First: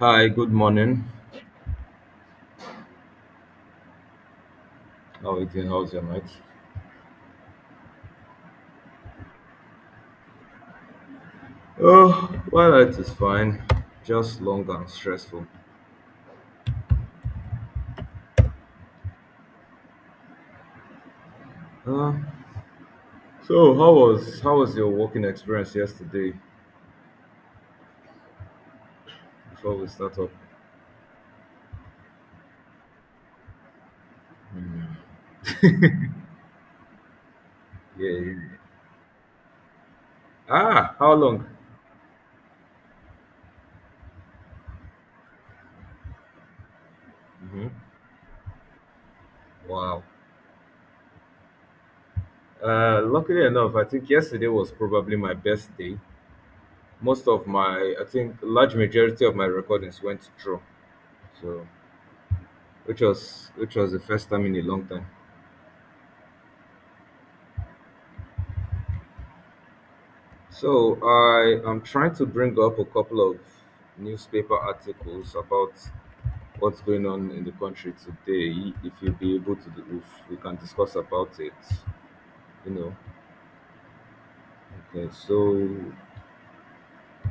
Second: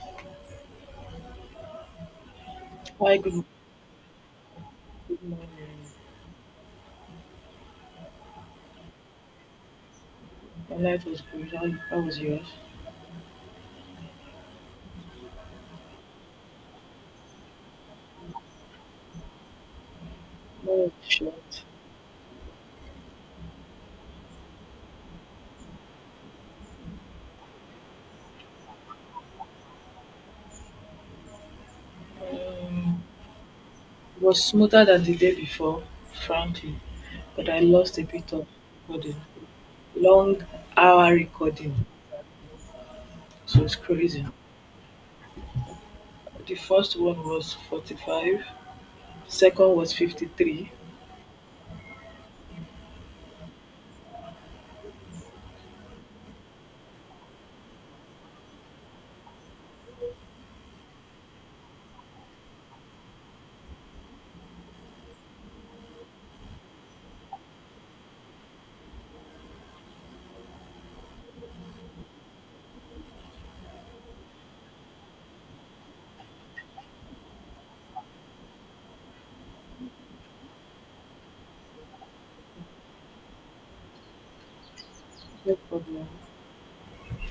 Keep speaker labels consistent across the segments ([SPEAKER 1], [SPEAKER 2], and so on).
[SPEAKER 1] Hi, good morning.
[SPEAKER 2] Hi, good, good
[SPEAKER 1] How are you
[SPEAKER 2] morning.
[SPEAKER 1] doing? How's your night?
[SPEAKER 2] My life was good. How was
[SPEAKER 1] Oh,
[SPEAKER 2] yours?
[SPEAKER 1] my night is fine. Just long and stressful.
[SPEAKER 2] Mine was short.
[SPEAKER 1] Uh, so how was your working experience yesterday before we start up?
[SPEAKER 2] Um, it was smoother than the day before, frankly, but I lost a
[SPEAKER 1] Yeah, yeah,
[SPEAKER 2] bit
[SPEAKER 1] yeah.
[SPEAKER 2] of recording. Long
[SPEAKER 1] Ah,
[SPEAKER 2] hour
[SPEAKER 1] how long?
[SPEAKER 2] recording, so it's crazy. The first one was
[SPEAKER 1] Hmm.
[SPEAKER 2] 45, second was
[SPEAKER 1] Wow.
[SPEAKER 2] 53.
[SPEAKER 1] Luckily enough, I think yesterday was probably my best day. Most of my, I think, large majority of my recordings went through. So, which was the first time in a long time. So I am trying to bring up a couple of newspaper articles about what's going on in the country today. If you'll be able to, do, if we can discuss about it, you know. Okay,
[SPEAKER 2] No
[SPEAKER 1] so
[SPEAKER 2] problem.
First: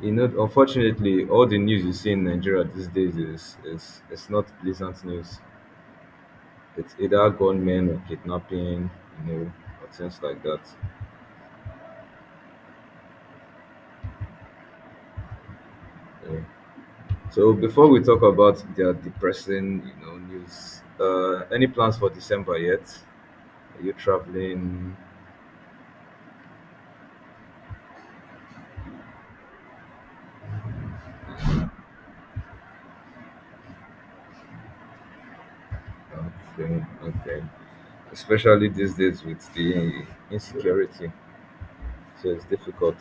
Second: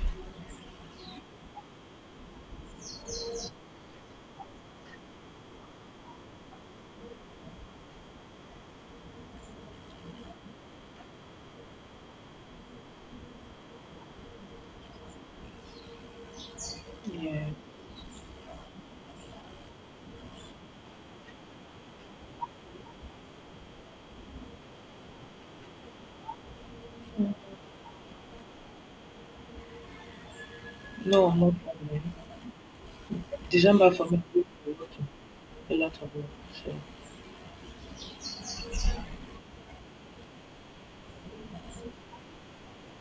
[SPEAKER 1] you know, unfortunately, all the news you see in Nigeria these days is it's not pleasant news. It's either gunmen or kidnapping, you know, or things like that. You
[SPEAKER 2] Yeah.
[SPEAKER 1] so before we talk about their depressing, you know, news, any plans for December yet? Are you traveling?
[SPEAKER 2] No, no problem. December for me, will be working, a lot of work. So.
[SPEAKER 1] Okay, okay. Especially these days with the insecurity, so it's difficult.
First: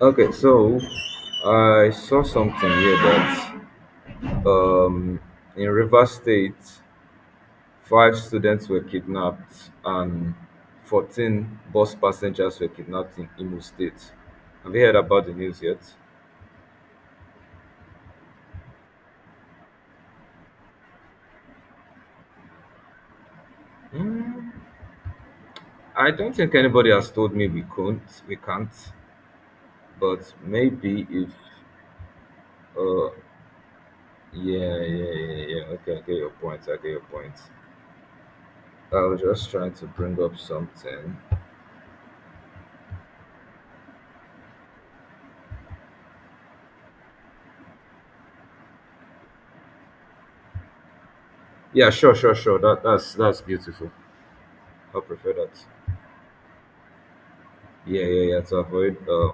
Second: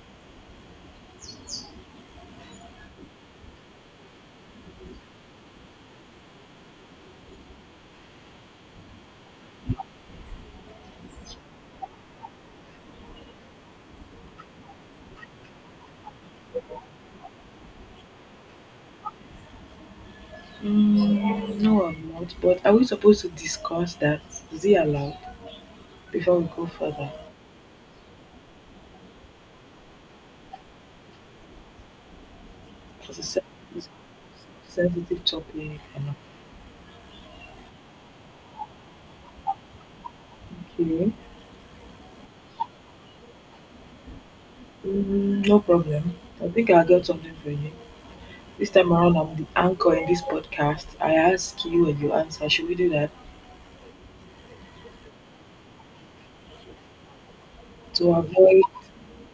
[SPEAKER 1] Okay, so I saw something here that in Rivers State, five students were kidnapped and 14 bus passengers were kidnapped in Imo State. Have you heard about the news yet?
[SPEAKER 2] Mm, no, I'm not. But are we supposed to discuss that? Is it allowed
[SPEAKER 1] I don't
[SPEAKER 2] before we
[SPEAKER 1] think
[SPEAKER 2] go
[SPEAKER 1] anybody
[SPEAKER 2] further?
[SPEAKER 1] has told me we couldn't, we can't, but maybe if uh,
[SPEAKER 2] It's a sen- it's a
[SPEAKER 1] yeah, yeah,
[SPEAKER 2] sensitive
[SPEAKER 1] yeah, yeah.
[SPEAKER 2] topic.
[SPEAKER 1] Okay, I
[SPEAKER 2] And
[SPEAKER 1] get your point. I get your point. I was just trying to bring up
[SPEAKER 2] okay.
[SPEAKER 1] something.
[SPEAKER 2] Mm, no problem. I think I got something for you. This time around, I'm the anchor in this podcast. I ask you
[SPEAKER 1] Yeah,
[SPEAKER 2] and you
[SPEAKER 1] sure, sure,
[SPEAKER 2] answer.
[SPEAKER 1] sure.
[SPEAKER 2] Should we
[SPEAKER 1] That
[SPEAKER 2] do that
[SPEAKER 1] that's that's beautiful. I prefer that. Yeah,
[SPEAKER 2] to
[SPEAKER 1] yeah, yeah. To
[SPEAKER 2] avoid
[SPEAKER 1] avoid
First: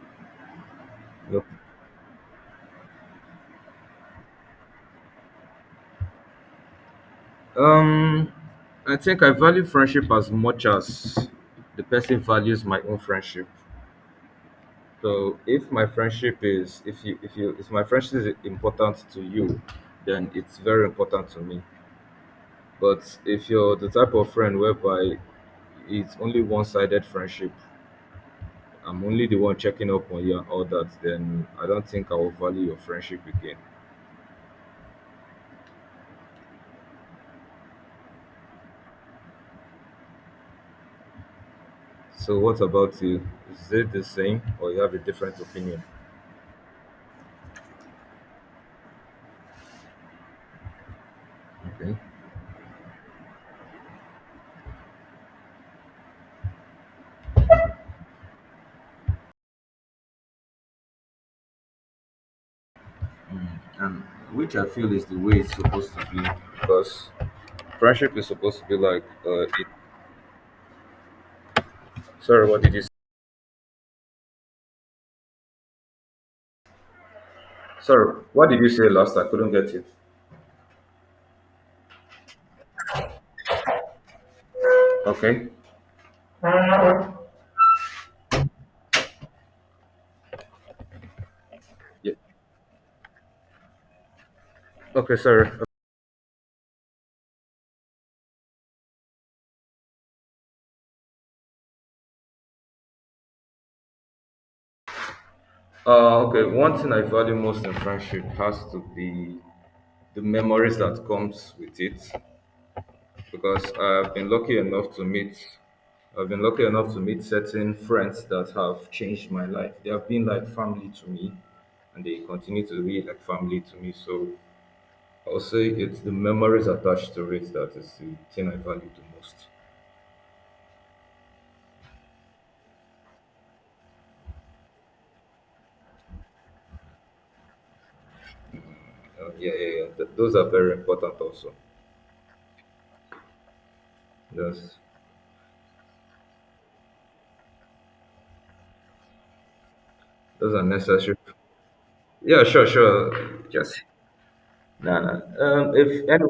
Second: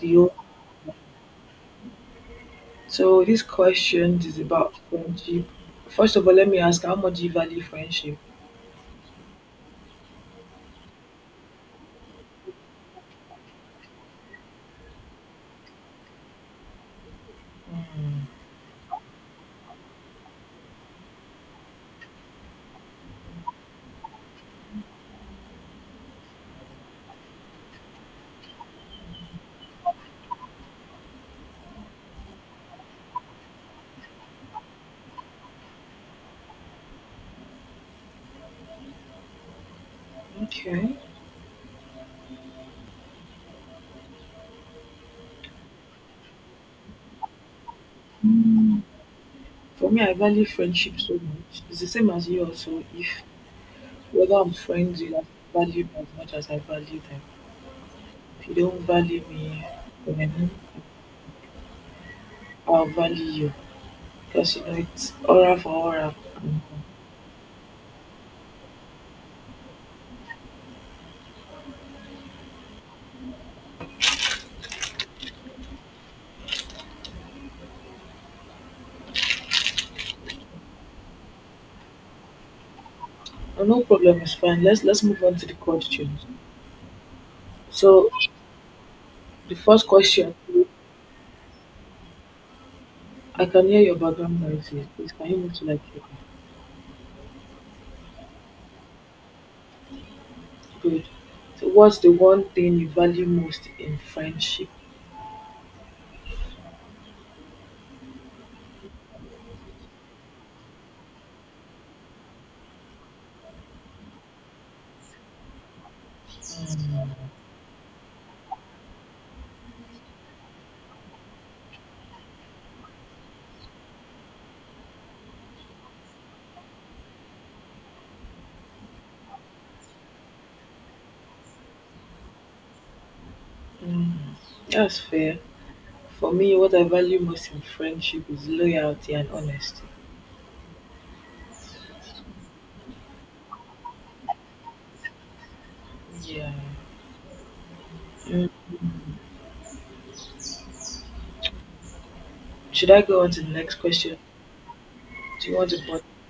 [SPEAKER 2] the? o-
[SPEAKER 1] no.
[SPEAKER 2] So this question is about friendship. First of all, let me ask: how much do you value friendship?
[SPEAKER 1] um, I think I value friendship as much as the person values my own friendship. So if my friendship is if my friendship
[SPEAKER 2] Mm,
[SPEAKER 1] is important to you, then it's very important to me. But if you're the type of friend whereby it's only one-sided friendship, I'm only the one checking up on you and all that, then I don't think I will value your friendship again.
[SPEAKER 2] okay.
[SPEAKER 1] So what about you? Is it the same or you have a different opinion?
[SPEAKER 2] For me, I value friendship so much. It's the
[SPEAKER 1] Okay.
[SPEAKER 2] same as you also. If whether I'm friends, you have to value me as much as I value them. If you don't value me, then I'll value you
[SPEAKER 1] And
[SPEAKER 2] because
[SPEAKER 1] which
[SPEAKER 2] you
[SPEAKER 1] I
[SPEAKER 2] know
[SPEAKER 1] feel is
[SPEAKER 2] it's
[SPEAKER 1] the way it's
[SPEAKER 2] aura for
[SPEAKER 1] supposed to
[SPEAKER 2] aura.
[SPEAKER 1] be.
[SPEAKER 2] Mhm.
[SPEAKER 1] Because friendship is supposed to be like it. Sorry, what did you? Sorry, what did you say last? I couldn't get you.
[SPEAKER 2] No problem, it's fine. Let's move on to
[SPEAKER 1] Okay.
[SPEAKER 2] the questions. So the first question,
[SPEAKER 1] Yeah.
[SPEAKER 2] I can hear your background noise here. Please,
[SPEAKER 1] Okay,
[SPEAKER 2] can you
[SPEAKER 1] sorry.
[SPEAKER 2] move to like your- good? So what's the one thing you value most in friendship?
[SPEAKER 1] Okay. One thing I value most in friendship has to be the memories that comes with it because I've been lucky enough to meet certain friends that have changed my life. They have been like family to me and they continue to be like family to me. So I'll say it's the memories attached to it that is the thing I value the most.
[SPEAKER 2] Mm, that's fair. For me, what I value most in friendship is loyalty and
[SPEAKER 1] Yeah, yeah,
[SPEAKER 2] honesty.
[SPEAKER 1] yeah. Those are very important also. Those
[SPEAKER 2] Yeah. Mm.
[SPEAKER 1] those are necessary. Yeah, sure,
[SPEAKER 2] Should I
[SPEAKER 1] sure.
[SPEAKER 2] go on to the next
[SPEAKER 1] Just
[SPEAKER 2] question?
[SPEAKER 1] nah, nah.
[SPEAKER 2] Do you want to but
[SPEAKER 1] If any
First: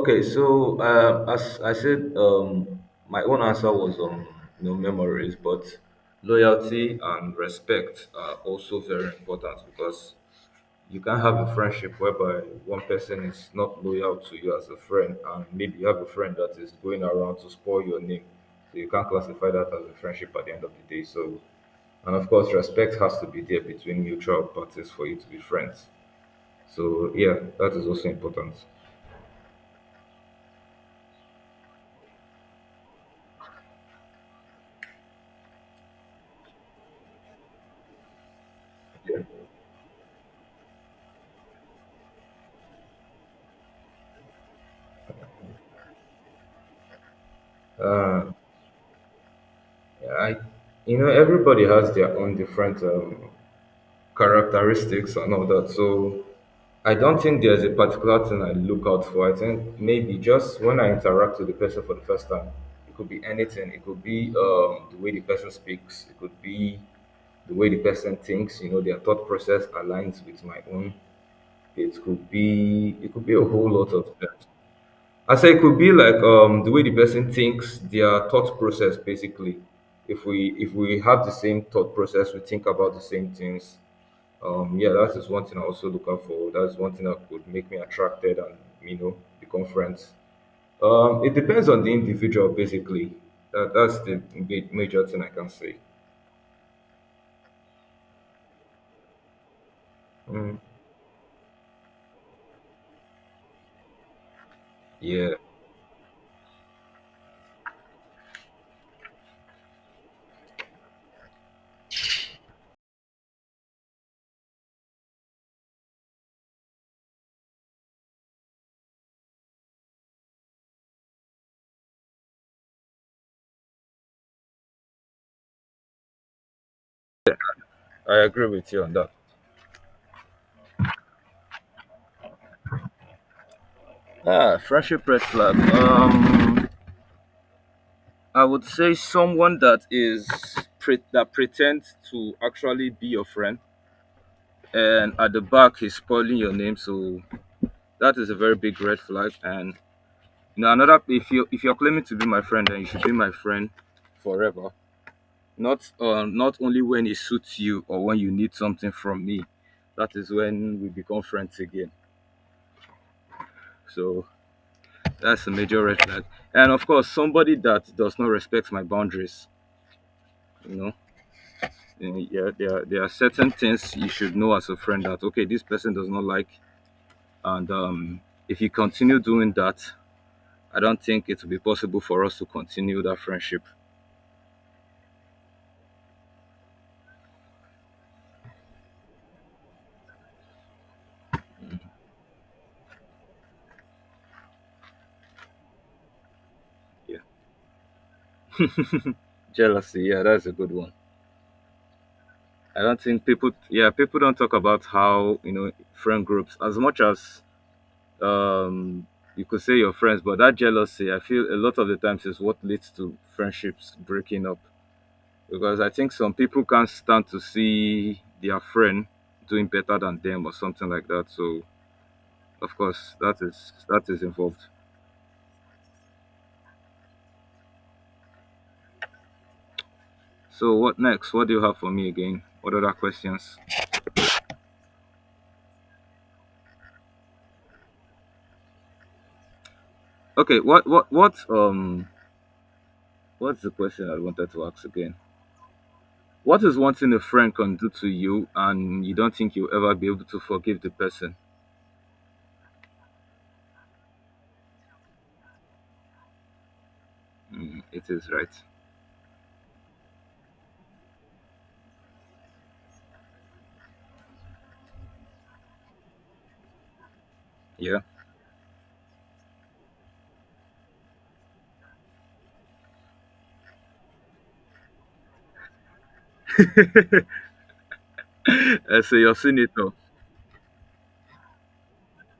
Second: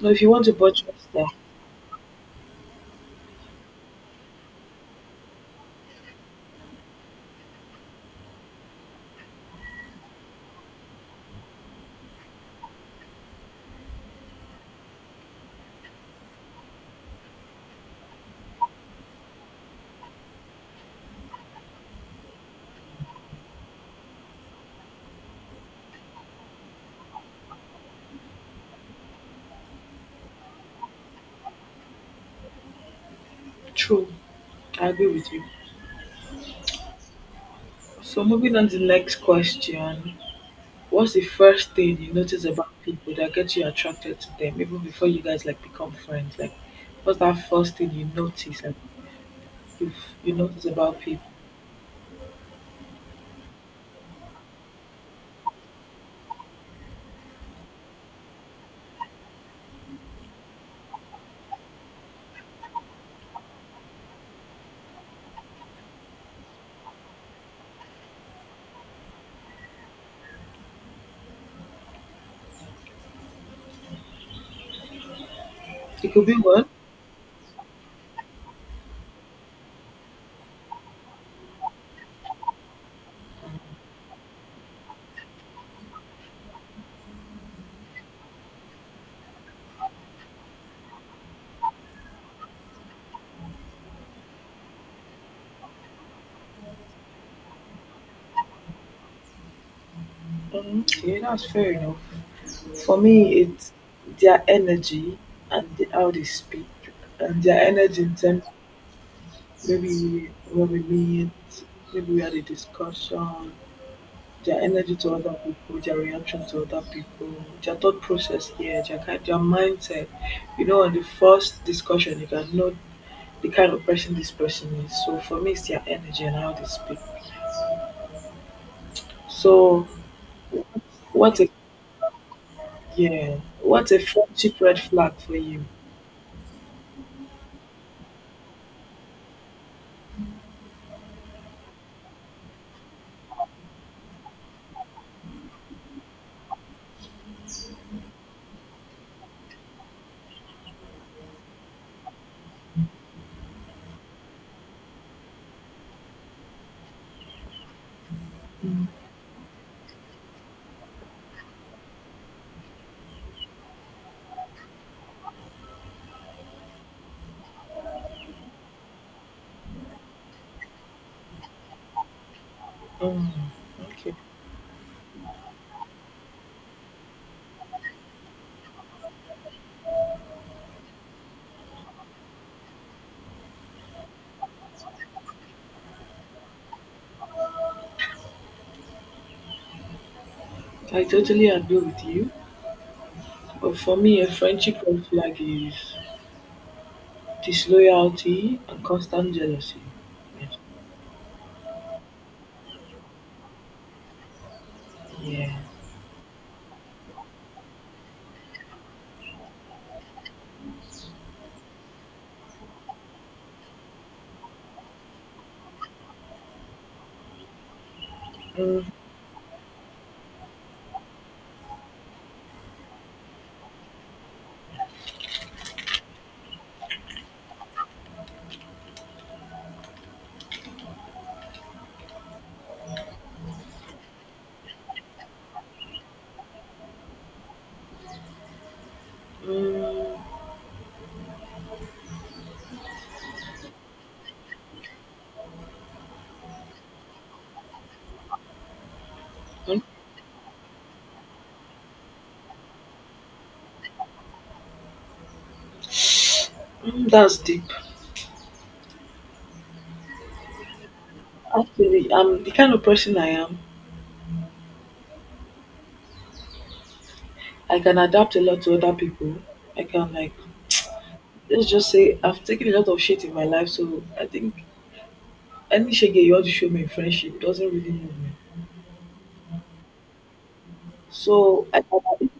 [SPEAKER 2] no? If you want to
[SPEAKER 1] so
[SPEAKER 2] buttress that,
[SPEAKER 1] as I said, my own answer was on no memories, but loyalty and respect are also very important because you can have a friendship whereby one person is not loyal to you as a friend, and maybe you have a friend that is going around to spoil your name. So you can't classify that as a friendship at the end of the day. So and of course, respect has to be there between mutual parties for you to be friends. So, yeah, that is also important.
[SPEAKER 2] true. I agree with you. So moving on to the next question. What's the first thing you notice about people that gets you attracted to them, even before you guys like become friends? Like, what's that first thing you notice? Like, you
[SPEAKER 1] Yeah, I,
[SPEAKER 2] you notice
[SPEAKER 1] you
[SPEAKER 2] about
[SPEAKER 1] know,
[SPEAKER 2] people?
[SPEAKER 1] everybody has their own different characteristics and all that. So I don't think there's a particular thing I look out for. I think maybe just when I interact with the person for the first time, it could be anything. It could be the way the person speaks. It could be the way the person thinks. You know, their thought process aligns with my own. It could be a whole lot of things. I say it could be
[SPEAKER 2] It
[SPEAKER 1] like
[SPEAKER 2] could be one.
[SPEAKER 1] the way the person thinks, their thought process basically. If we have the same thought process, we think about the same things. Yeah, that is one thing I also look out for. That's one thing that could make me attracted and you know become friends. It depends on the individual basically. That's the major thing I can say. Mm,
[SPEAKER 2] Mm, yeah, that's fair enough. For me it's their energy
[SPEAKER 1] yeah.
[SPEAKER 2] and the, how they speak and their energy in terms, maybe when we meet, maybe we had a discussion, their energy to other people, their reaction to other people, their thought process here, their, kind- their mindset, you know, on the first discussion you can know the kind of person this person is. So for me it's their energy and how they speak.
[SPEAKER 1] I agree with you on that.
[SPEAKER 2] So what a, yeah, what a
[SPEAKER 1] Ah,
[SPEAKER 2] friendship red
[SPEAKER 1] friendship
[SPEAKER 2] flag
[SPEAKER 1] red
[SPEAKER 2] for
[SPEAKER 1] flag.
[SPEAKER 2] you?
[SPEAKER 1] I would say someone that pretends to actually be your friend, and at the back he's spoiling your name. So that is a very big red flag. And you know, another if you're claiming to be my friend, then you should be my friend forever. Not not only when it suits you or when you need something from me. That is when we become friends again. So that's a major red flag. And of course, somebody that does not respect my boundaries. You know, and yeah, there are
[SPEAKER 2] Mm,
[SPEAKER 1] certain things you
[SPEAKER 2] okay,
[SPEAKER 1] should know as a friend that okay, this person does not like, and if you continue doing that, I don't think it will be possible for us to continue that friendship.
[SPEAKER 2] I totally agree with you. But for me, a friendship red flag is
[SPEAKER 1] Yeah,
[SPEAKER 2] disloyalty and constant jealousy.
[SPEAKER 1] jealousy. Yeah, that's a good one. I don't think people. Yeah, people don't talk about how you
[SPEAKER 2] Yeah.
[SPEAKER 1] know friend groups as much as um you could say your friends, but that jealousy, I feel a lot of the times is what leads to friendships breaking up. Because I think some people can't stand to see their
[SPEAKER 2] Mm,
[SPEAKER 1] friend doing better than them or something like that. So of course that is involved. So what next? What do you have for me again? What other questions?
[SPEAKER 2] mm,
[SPEAKER 1] Okay, what's the question I wanted to ask again? What is one thing a friend can do to you and you don't think you'll
[SPEAKER 2] mm,
[SPEAKER 1] ever be able to forgive the person?
[SPEAKER 2] that's deep.
[SPEAKER 1] Mm, it is right.
[SPEAKER 2] Actually, I'm the kind of person I am. I can
[SPEAKER 1] Yeah.
[SPEAKER 2] adapt a lot to other people. I can like, let's just say I've taken a lot of shit in my life, so I think any shege you want to show me in friendship doesn't really move me.
[SPEAKER 1] So you're senator.
[SPEAKER 2] So I can,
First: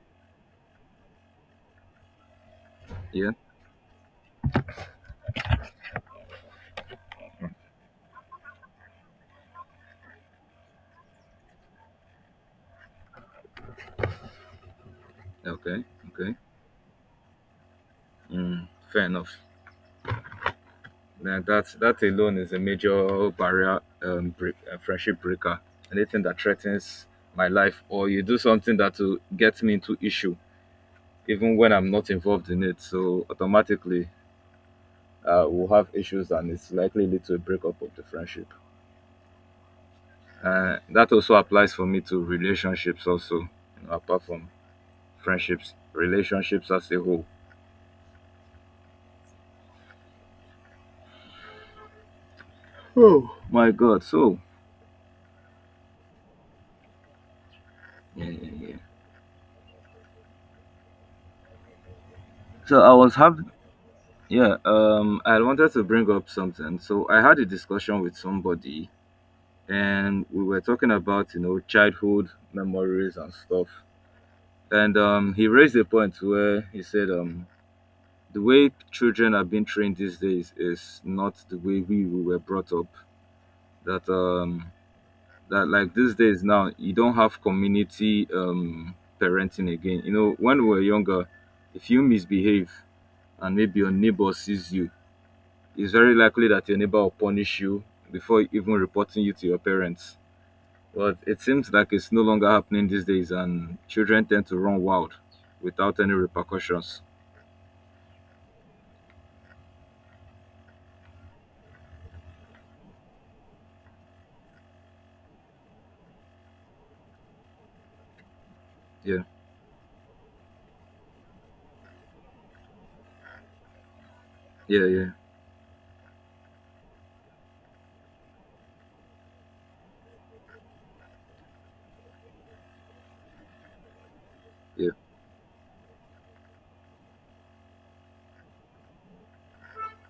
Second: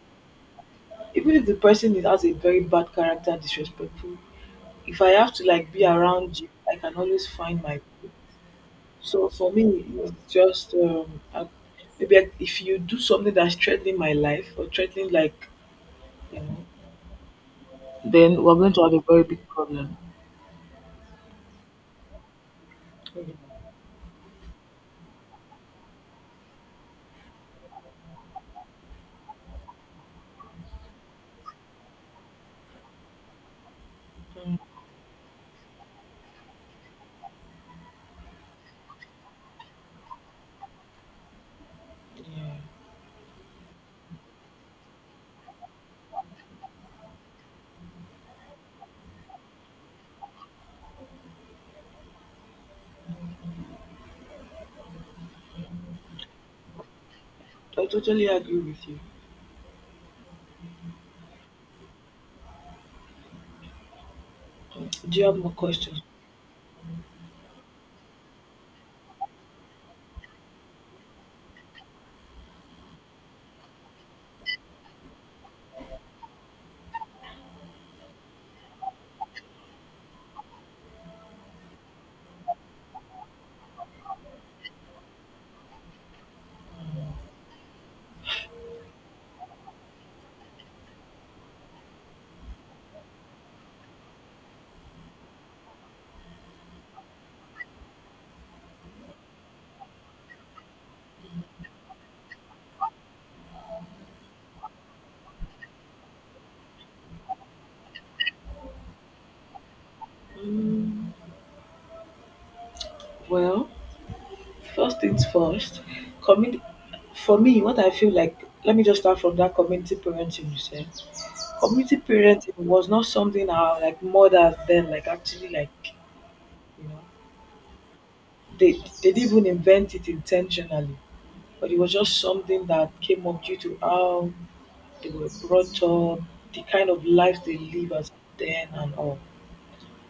[SPEAKER 2] even if the person is- has a very bad character,
[SPEAKER 1] Yeah.
[SPEAKER 2] disrespectful, if I have to like be around you, I can always find my people. So for me, it's just if you do something that's threatening my life or threatening like
[SPEAKER 1] Okay. Okay.
[SPEAKER 2] you know, then we're
[SPEAKER 1] Mm,
[SPEAKER 2] going to have a
[SPEAKER 1] fair
[SPEAKER 2] very
[SPEAKER 1] enough.
[SPEAKER 2] big problem.
[SPEAKER 1] Now that that alone is a major barrier, friendship breaker. Anything that threatens my life, or you do something that will get me into issue, even when I'm not involved in it. So automatically, we'll have issues, and it's likely lead to a breakup of the friendship. That also applies for me to
[SPEAKER 2] Yeah,
[SPEAKER 1] relationships, also, you know, apart from friendships, relationships as a whole. Oh my God! So
[SPEAKER 2] I
[SPEAKER 1] yeah,
[SPEAKER 2] totally agree
[SPEAKER 1] yeah, yeah.
[SPEAKER 2] with you.
[SPEAKER 1] So I was having yeah,
[SPEAKER 2] Do you have
[SPEAKER 1] I
[SPEAKER 2] more
[SPEAKER 1] wanted to
[SPEAKER 2] questions?
[SPEAKER 1] bring up something. So I had a discussion with somebody, and we were talking about you know childhood memories and stuff. And he raised a point where he said, the way children are being trained these days is not the way we were brought up. That that like these days now, you don't have community parenting again. You know, when we were younger, if you misbehave and maybe your neighbor sees you it's very likely that your neighbor will punish you before even reporting you to your parents. But it seems like it's no longer happening these days, and children tend to run wild without any repercussions.
[SPEAKER 2] Mm, well, first things first, community. For me, what I feel like, let me just start
[SPEAKER 1] Yeah,
[SPEAKER 2] from that community parenting you said. Community parenting was not something our like mothers
[SPEAKER 1] yeah,
[SPEAKER 2] then like
[SPEAKER 1] yeah,
[SPEAKER 2] actually like you know they they didn't even invent it intentionally, but it was just something that came up due to how
[SPEAKER 1] yeah.
[SPEAKER 2] they were brought up, the kind of lives they live as then and all.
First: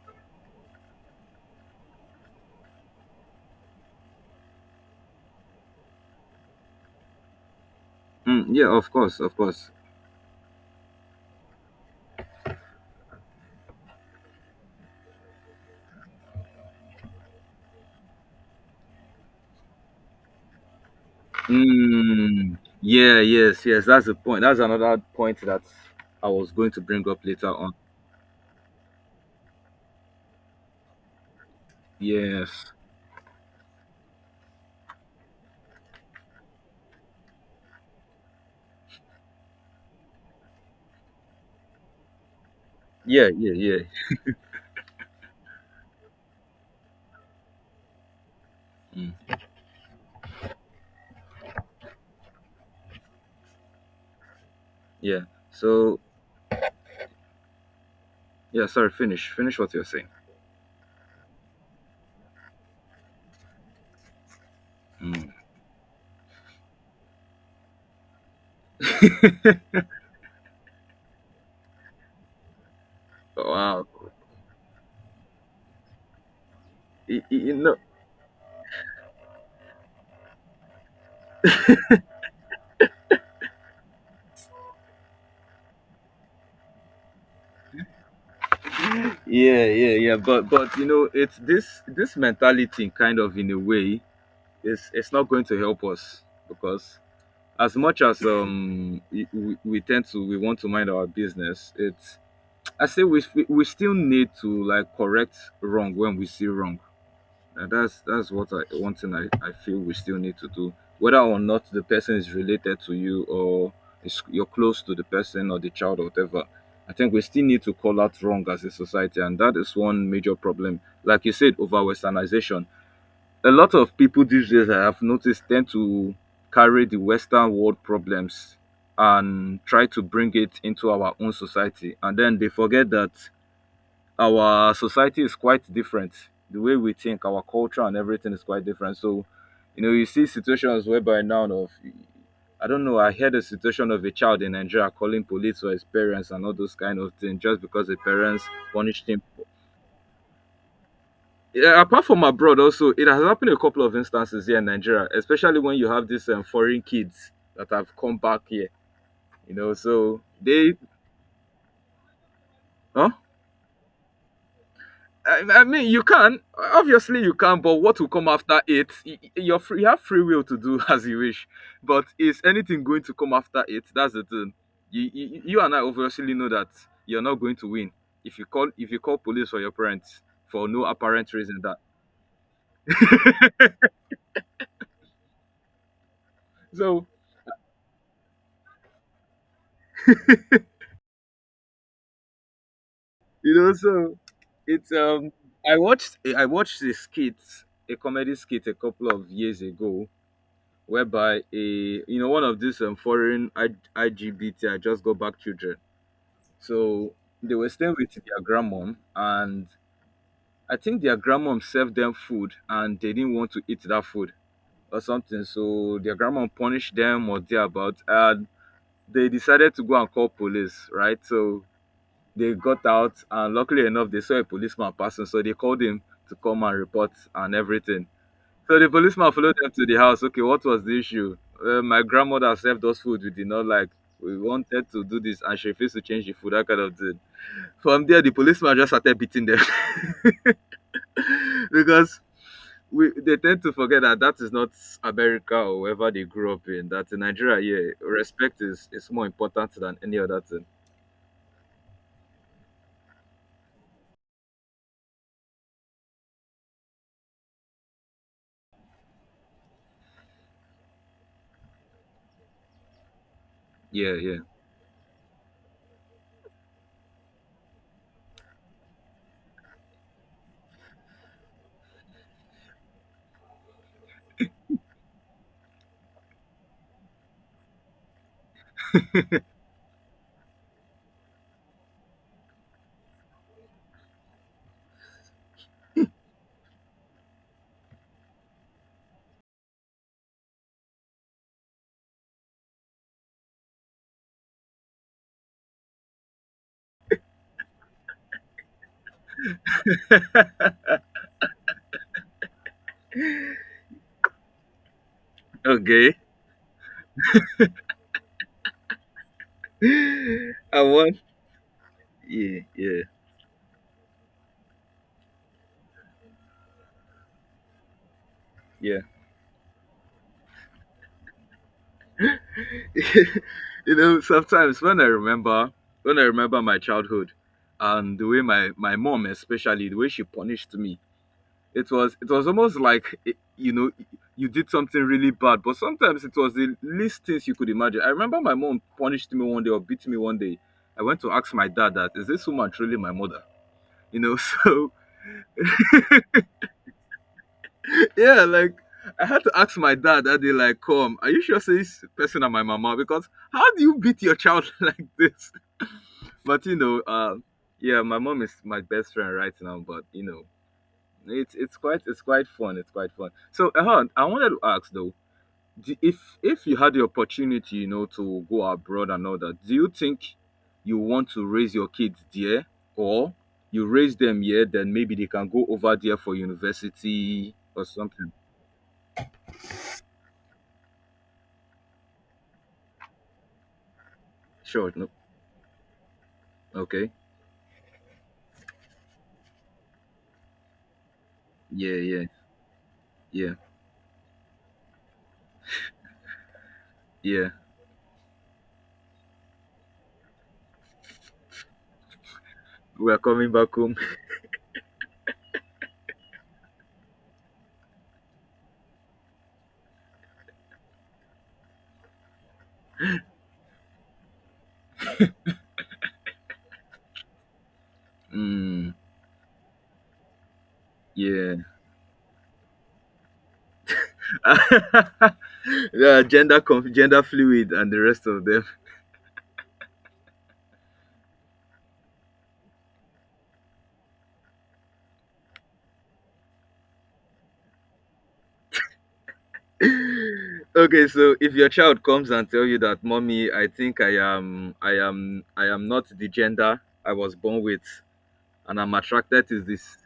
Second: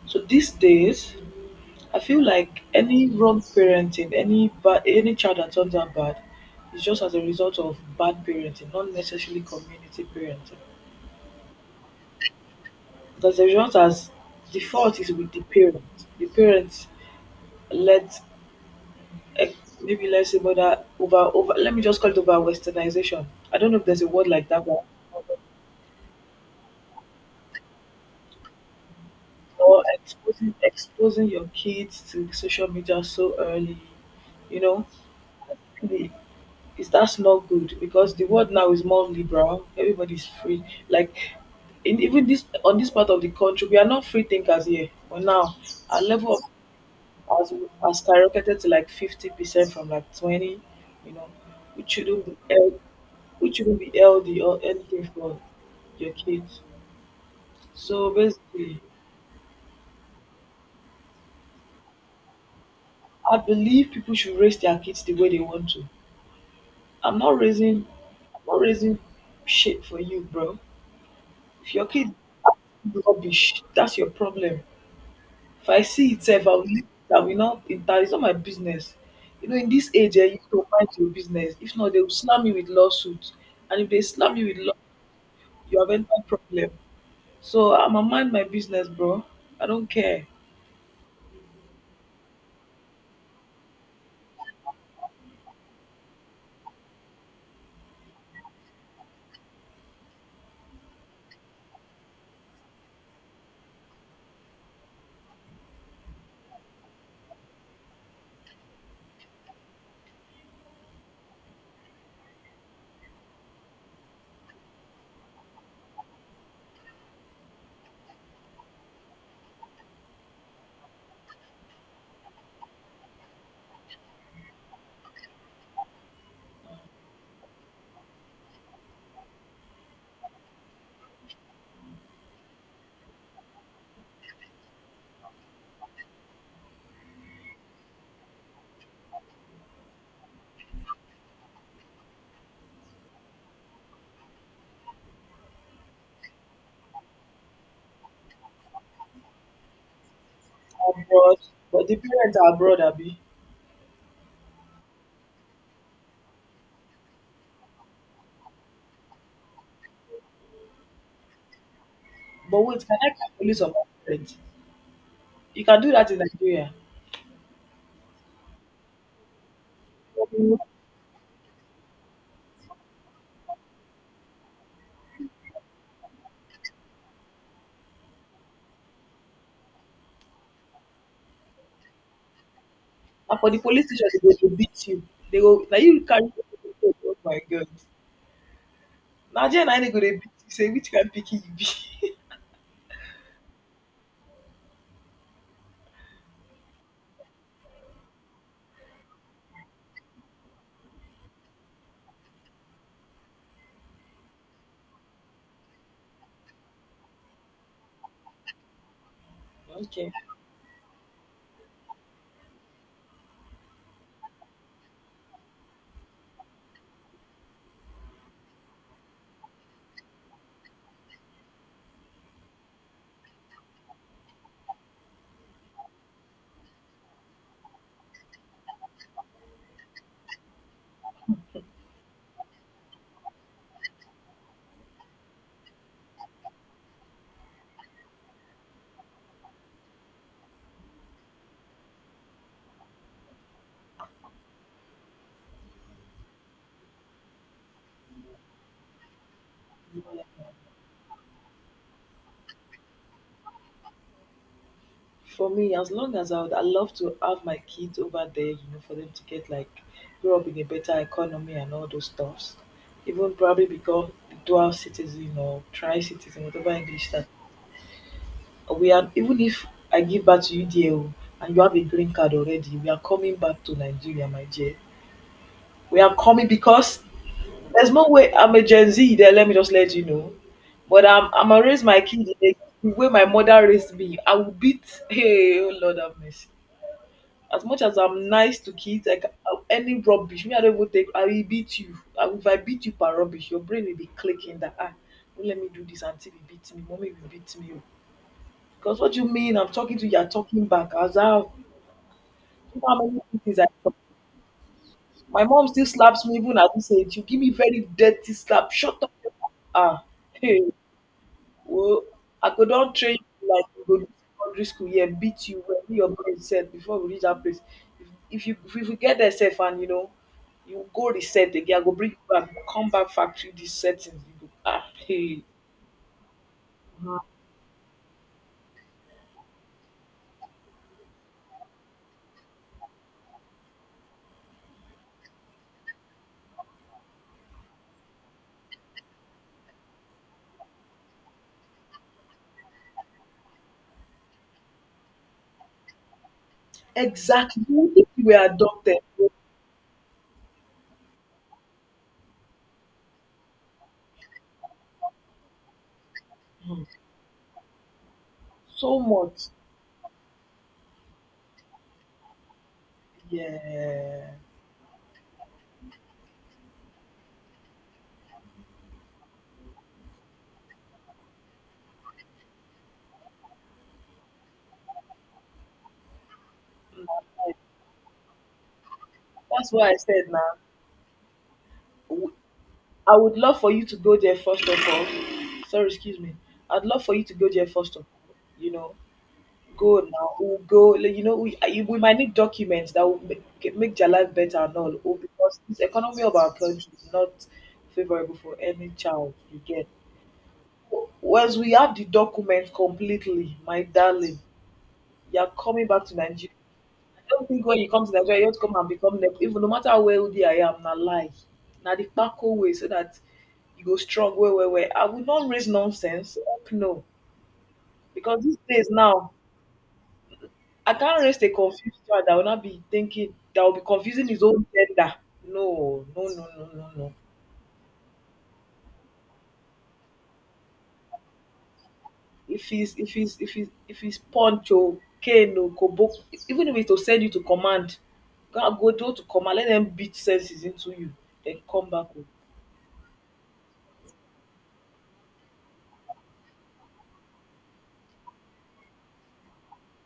[SPEAKER 2] So these days, I feel like any wrong parenting, any bad, any child that turns out bad, is just as a result of bad
[SPEAKER 1] Mm, yeah,
[SPEAKER 2] parenting, not
[SPEAKER 1] of course, of
[SPEAKER 2] necessarily
[SPEAKER 1] course.
[SPEAKER 2] community parenting. That's the result as the fault is with the parent. The parents let's eh, maybe let's say whether over over let me just call it over
[SPEAKER 1] Mm, yeah,
[SPEAKER 2] westernization. I
[SPEAKER 1] yes,
[SPEAKER 2] don't know if
[SPEAKER 1] yes.
[SPEAKER 2] there's
[SPEAKER 1] That's
[SPEAKER 2] a
[SPEAKER 1] the
[SPEAKER 2] word
[SPEAKER 1] point.
[SPEAKER 2] like
[SPEAKER 1] That's
[SPEAKER 2] that, but
[SPEAKER 1] another point that I was going to bring up later on.
[SPEAKER 2] or exposing your kids to social
[SPEAKER 1] Yes.
[SPEAKER 2] media so early, you know, really, is that's not good because the world now is more liberal. Everybody's free. Like in even this on this part of the
[SPEAKER 1] Yeah, yeah,
[SPEAKER 2] country, we
[SPEAKER 1] yeah.
[SPEAKER 2] are not free thinkers here. But now our level of has has skyrocketed to like
[SPEAKER 1] Mm,
[SPEAKER 2] 50% from like 20, you know, which shouldn't be held, which shouldn't be healthy or anything
[SPEAKER 1] yeah.
[SPEAKER 2] for
[SPEAKER 1] So,
[SPEAKER 2] your kids. So
[SPEAKER 1] yeah,
[SPEAKER 2] basically,
[SPEAKER 1] sorry, finish. Finish what you're saying.
[SPEAKER 2] I believe people should raise their kids the way
[SPEAKER 1] Mm.
[SPEAKER 2] they want to. I'm not raising, I'm not raising shit for you, bro. If your kid acts rubbish,
[SPEAKER 1] Wow.
[SPEAKER 2] that's your problem. If I see it sef, I will leave it. I
[SPEAKER 1] You,
[SPEAKER 2] will
[SPEAKER 1] you
[SPEAKER 2] not
[SPEAKER 1] know,
[SPEAKER 2] enter. It's not my business. You know, in this age you need to mind your business. If not, they will slam you with lawsuit. And if they slam you with law, you have entered problem. So I'ma mind my business, bro. I
[SPEAKER 1] yeah
[SPEAKER 2] don't
[SPEAKER 1] yeah yeah
[SPEAKER 2] care.
[SPEAKER 1] but you know it's this mentality kind of in a way is it's not going to help us because as much as we tend to we want to mind our business it's I say we still need to like correct wrong when we see wrong and that's what I one thing I feel we still need to do. Whether or not the person is related to you or is you're close to the person or the child or whatever, I think we still need to call out wrong as a society, and that is one major problem. Like you said, over westernization. A lot of people these days I have noticed tend to carry the Western world problems and try to bring it into our own society. And then they forget that our society is quite different. The way we think, our culture and everything is quite different. So, you know, you see situations whereby now of I don't know, I heard a situation of a child in Nigeria calling police for his parents and all those kind of things just because the parents punished him.
[SPEAKER 2] Abroad,
[SPEAKER 1] Yeah,
[SPEAKER 2] but the
[SPEAKER 1] apart from
[SPEAKER 2] parents are
[SPEAKER 1] abroad
[SPEAKER 2] abroad,
[SPEAKER 1] also, it
[SPEAKER 2] abi.
[SPEAKER 1] has happened a couple of instances here in Nigeria, especially when you have these foreign kids that have come back here, you know, so they,
[SPEAKER 2] But wait, can
[SPEAKER 1] huh?
[SPEAKER 2] I call police on my parents?
[SPEAKER 1] I,
[SPEAKER 2] You
[SPEAKER 1] I
[SPEAKER 2] can
[SPEAKER 1] mean,
[SPEAKER 2] do
[SPEAKER 1] you
[SPEAKER 2] that in
[SPEAKER 1] can.
[SPEAKER 2] Nigeria.
[SPEAKER 1] Obviously, you can. But what will come after it? You're free. You have free will
[SPEAKER 2] And
[SPEAKER 1] to do as you wish. But is anything going to come after it? That's the thing. You and I obviously know that you're not going to win if you call police or your parents for no apparent reason. That
[SPEAKER 2] for the police station, they go dey beat you. They go, now you carry.
[SPEAKER 1] so
[SPEAKER 2] Oh my God. Nigeria na im dey go dey beat you. Say which kind picky you be.
[SPEAKER 1] you know so it's I watched a skit, a comedy skit, a couple of years ago, whereby a you know one of these foreign IGBT I just go back children. So they were staying with their grandmom, and
[SPEAKER 2] Okay.
[SPEAKER 1] I think their grandmom served them food, and they didn't want to eat that food or something. So their grandmom punished them or thereabout, and they decided to go and call police. Right, so they got out, and luckily enough, they saw a policeman passing, so they called him to come and report and everything. So the policeman followed them to the house. Okay, what was the issue? My grandmother served us food we did not like. We wanted to do this, and she refused to change the food. That kind of thing. From there, the policeman just started beating them because we they tend to forget that that is not America or wherever they grew up in. That in Nigeria, yeah, respect is more important than any other thing.
[SPEAKER 2] For me, as long as I would, I love to have my kids over there, you know, for them to get like grow up in a better economy and all those stuffs. Even probably become
[SPEAKER 1] Yeah, yeah.
[SPEAKER 2] dual citizen or tri citizen, whatever English that we are. Even if I give back to you, dear, oh, and you have a green card already, we are coming back to Nigeria, my dear. We are coming because there's no way I'm a Gen Z. There, let me just let you know. But I'm gonna raise my kid in the way my mother raised me. I will beat. Hey, oh Lord have mercy. As much as I'm nice to kids, like any rubbish, me I don't even take. I will beat you. I, if I beat you per rubbish, your brain will be clicking that ah, don't let me do this until you beat me. Mommy will beat me. Because what do you mean? I'm talking to you. You're talking back. I was out. You know how many things I talk. My mom still
[SPEAKER 1] Okay.
[SPEAKER 2] slaps me even at this age. You give me very dirty slap. Shut up. Ah, hey.
[SPEAKER 1] I want.
[SPEAKER 2] Well, I
[SPEAKER 1] Yeah,
[SPEAKER 2] go not
[SPEAKER 1] yeah,
[SPEAKER 2] train you like you go do secondary school here, beat you wettle your brain set before we reach that place. If we
[SPEAKER 1] yeah.
[SPEAKER 2] get there safe and you know, you go reset again, I go bring you back, come back factory dis setting, you go
[SPEAKER 1] Sometimes
[SPEAKER 2] ah
[SPEAKER 1] when I
[SPEAKER 2] hey.
[SPEAKER 1] remember my childhood, and the way my mom, especially the way she punished me, it was almost like, you did something really bad, but sometimes it was the least things you could imagine. I remember my mom punished me one day, or beat me one day. I went to ask my dad, that is this woman truly my mother, So
[SPEAKER 2] Exactly, you will think you
[SPEAKER 1] yeah,
[SPEAKER 2] were
[SPEAKER 1] like,
[SPEAKER 2] adopted.
[SPEAKER 1] I had to ask my dad that day, like, come, are you sure say this person and my mama, because how do you beat your child like this? But yeah, my mom is my
[SPEAKER 2] So
[SPEAKER 1] best friend
[SPEAKER 2] much.
[SPEAKER 1] right now, but it's quite fun. So I
[SPEAKER 2] Yeah.
[SPEAKER 1] wanted to ask though, if you had the opportunity, to go abroad and all that, do you think you want to raise your kids there, or you raise them here, then maybe they can go over there for university or something?
[SPEAKER 2] That's why I said na, w I would love for you to go there first of
[SPEAKER 1] Sure.
[SPEAKER 2] all.
[SPEAKER 1] No.
[SPEAKER 2] Sorry, excuse me. I'd love
[SPEAKER 1] Okay.
[SPEAKER 2] for you to go there first of all, you know. Go now, we go. Like, you know, we uh,
[SPEAKER 1] Yeah,
[SPEAKER 2] we might
[SPEAKER 1] yeah,
[SPEAKER 2] need documents that will make,
[SPEAKER 1] yeah,
[SPEAKER 2] make their life better and all. Oh, because this economy of our country is not
[SPEAKER 1] yeah.
[SPEAKER 2] favorable for any child you get. Once we have the document
[SPEAKER 1] We are coming
[SPEAKER 2] completely,
[SPEAKER 1] back
[SPEAKER 2] my
[SPEAKER 1] home.
[SPEAKER 2] darling, you're coming back to Nigeria. I don't think when you come to Nigeria, you have to come and become Nep- even no matter how wealthy I am, na lie. Na the kpako way so that you go strong well, well, well. I will not raise nonsense. Heck no. Because these days
[SPEAKER 1] Mm.
[SPEAKER 2] now, I can't raise a
[SPEAKER 1] Yeah.
[SPEAKER 2] confused child that will not be thinking that will be confusing his own gender. No,
[SPEAKER 1] Yeah,
[SPEAKER 2] no, no,
[SPEAKER 1] gender
[SPEAKER 2] no, no,
[SPEAKER 1] conf-
[SPEAKER 2] No.
[SPEAKER 1] gender fluid, and the rest of them.
[SPEAKER 2] If he's if he's if he's if he's punch or cane or kobo, even if it's to send you to command, to command. Let them beat senses into
[SPEAKER 1] Okay,
[SPEAKER 2] you,
[SPEAKER 1] so if
[SPEAKER 2] then
[SPEAKER 1] your
[SPEAKER 2] come
[SPEAKER 1] child
[SPEAKER 2] back home.
[SPEAKER 1] comes and tell you that mommy, I think I am not the gender I was born with, and I'm attracted to this.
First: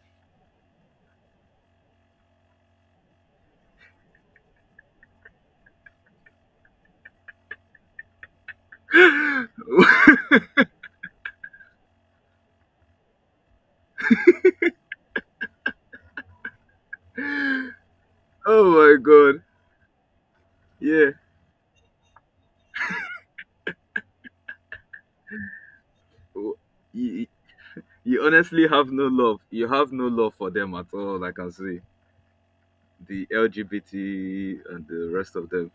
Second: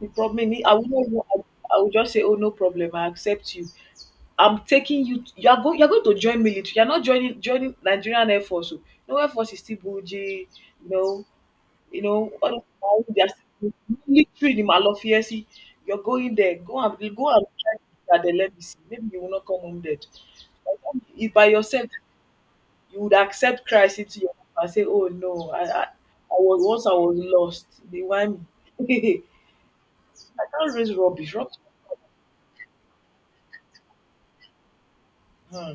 [SPEAKER 2] The problem, me, I will not. I will just say, oh no problem, I accept you. I'm taking you. To, you are going. You are going to join military. You are not joining Nigerian Air Force. Oh. No Air Force is still bougie. No. You know, all of them, they are still literally in Malafiesi. You're going there. Go and go and try to. Let me
[SPEAKER 1] Oh
[SPEAKER 2] see.
[SPEAKER 1] my
[SPEAKER 2] Maybe you will
[SPEAKER 1] god.
[SPEAKER 2] not come home dead. By the time
[SPEAKER 1] Yeah.
[SPEAKER 2] you- if by yourself, you would accept Christ into your life and say, "Oh no, I
[SPEAKER 1] Oh,
[SPEAKER 2] was once I was
[SPEAKER 1] you,
[SPEAKER 2] lost. They
[SPEAKER 1] you
[SPEAKER 2] want
[SPEAKER 1] honestly have no
[SPEAKER 2] me."
[SPEAKER 1] love you have no love
[SPEAKER 2] I
[SPEAKER 1] for them
[SPEAKER 2] can't
[SPEAKER 1] at
[SPEAKER 2] raise
[SPEAKER 1] all, I
[SPEAKER 2] rubbish.
[SPEAKER 1] can
[SPEAKER 2] Rubbish.
[SPEAKER 1] see. The LGBT and the rest of them.
[SPEAKER 2] Hmm.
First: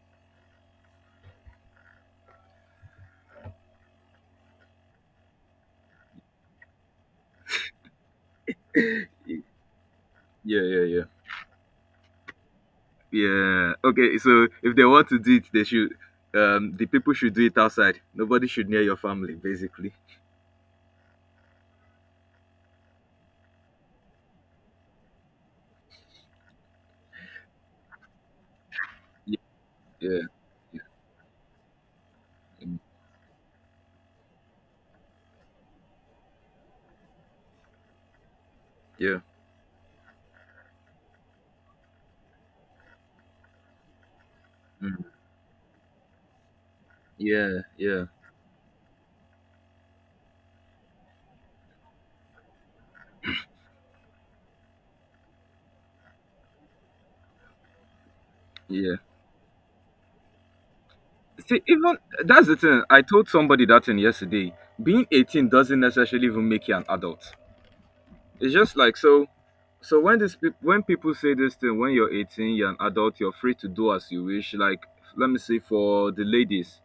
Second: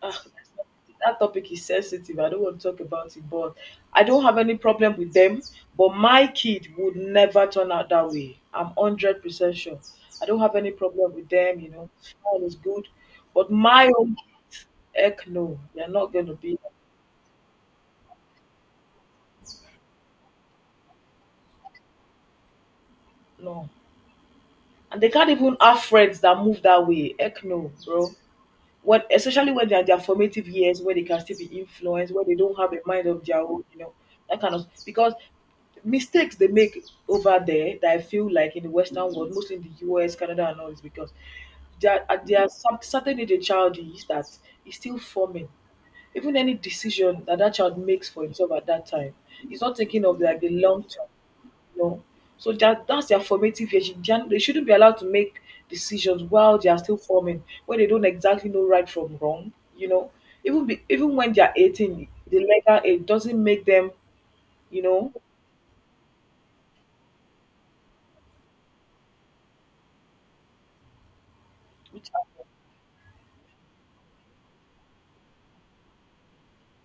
[SPEAKER 2] Ah. That topic is sensitive. I don't want to talk about it, but I don't have any problem with them. But my kid would never turn out that way. I'm hundred
[SPEAKER 1] Yeah,
[SPEAKER 2] percent sure. I don't have
[SPEAKER 1] yeah,
[SPEAKER 2] any
[SPEAKER 1] yeah,
[SPEAKER 2] problem with them. You know, all is good. But
[SPEAKER 1] yeah.
[SPEAKER 2] my own
[SPEAKER 1] Okay, so
[SPEAKER 2] kids,
[SPEAKER 1] if they want to
[SPEAKER 2] heck
[SPEAKER 1] do it,
[SPEAKER 2] no,
[SPEAKER 1] they
[SPEAKER 2] they're
[SPEAKER 1] should.
[SPEAKER 2] not gonna be
[SPEAKER 1] The people should do it outside, nobody should near your family, basically.
[SPEAKER 2] no. And they can't even have friends that move that way. Heck no, bro. What, especially when they're their
[SPEAKER 1] Yeah.
[SPEAKER 2] formative years
[SPEAKER 1] Yeah.
[SPEAKER 2] where they can still be influenced, where they don't have a
[SPEAKER 1] Mm.
[SPEAKER 2] mind of their own, that kind of because mistakes they make over there that I feel like in the Western
[SPEAKER 1] Yeah.
[SPEAKER 2] world, mostly in the US, Canada, and all is because there are some certain age a child is that is still
[SPEAKER 1] Mm.
[SPEAKER 2] forming. Even any decision that
[SPEAKER 1] Yeah.
[SPEAKER 2] child
[SPEAKER 1] Yeah.
[SPEAKER 2] makes for himself at that time, he's not thinking of like the long term. No. So that's their formative years. They shouldn't be allowed to make decisions while they are still forming, when they don't exactly know right
[SPEAKER 1] Yeah.
[SPEAKER 2] from wrong. You know, even when they are
[SPEAKER 1] See, even,
[SPEAKER 2] 18, the
[SPEAKER 1] that's the
[SPEAKER 2] legal
[SPEAKER 1] thing. I
[SPEAKER 2] age
[SPEAKER 1] told
[SPEAKER 2] doesn't make
[SPEAKER 1] somebody that
[SPEAKER 2] them,
[SPEAKER 1] thing yesterday.
[SPEAKER 2] you
[SPEAKER 1] Being
[SPEAKER 2] know.
[SPEAKER 1] 18 doesn't necessarily even make you an adult. It's just like so. So when people say this thing, when you're 18, you're an adult, you're free to do as you wish. Like, let me say for the ladies,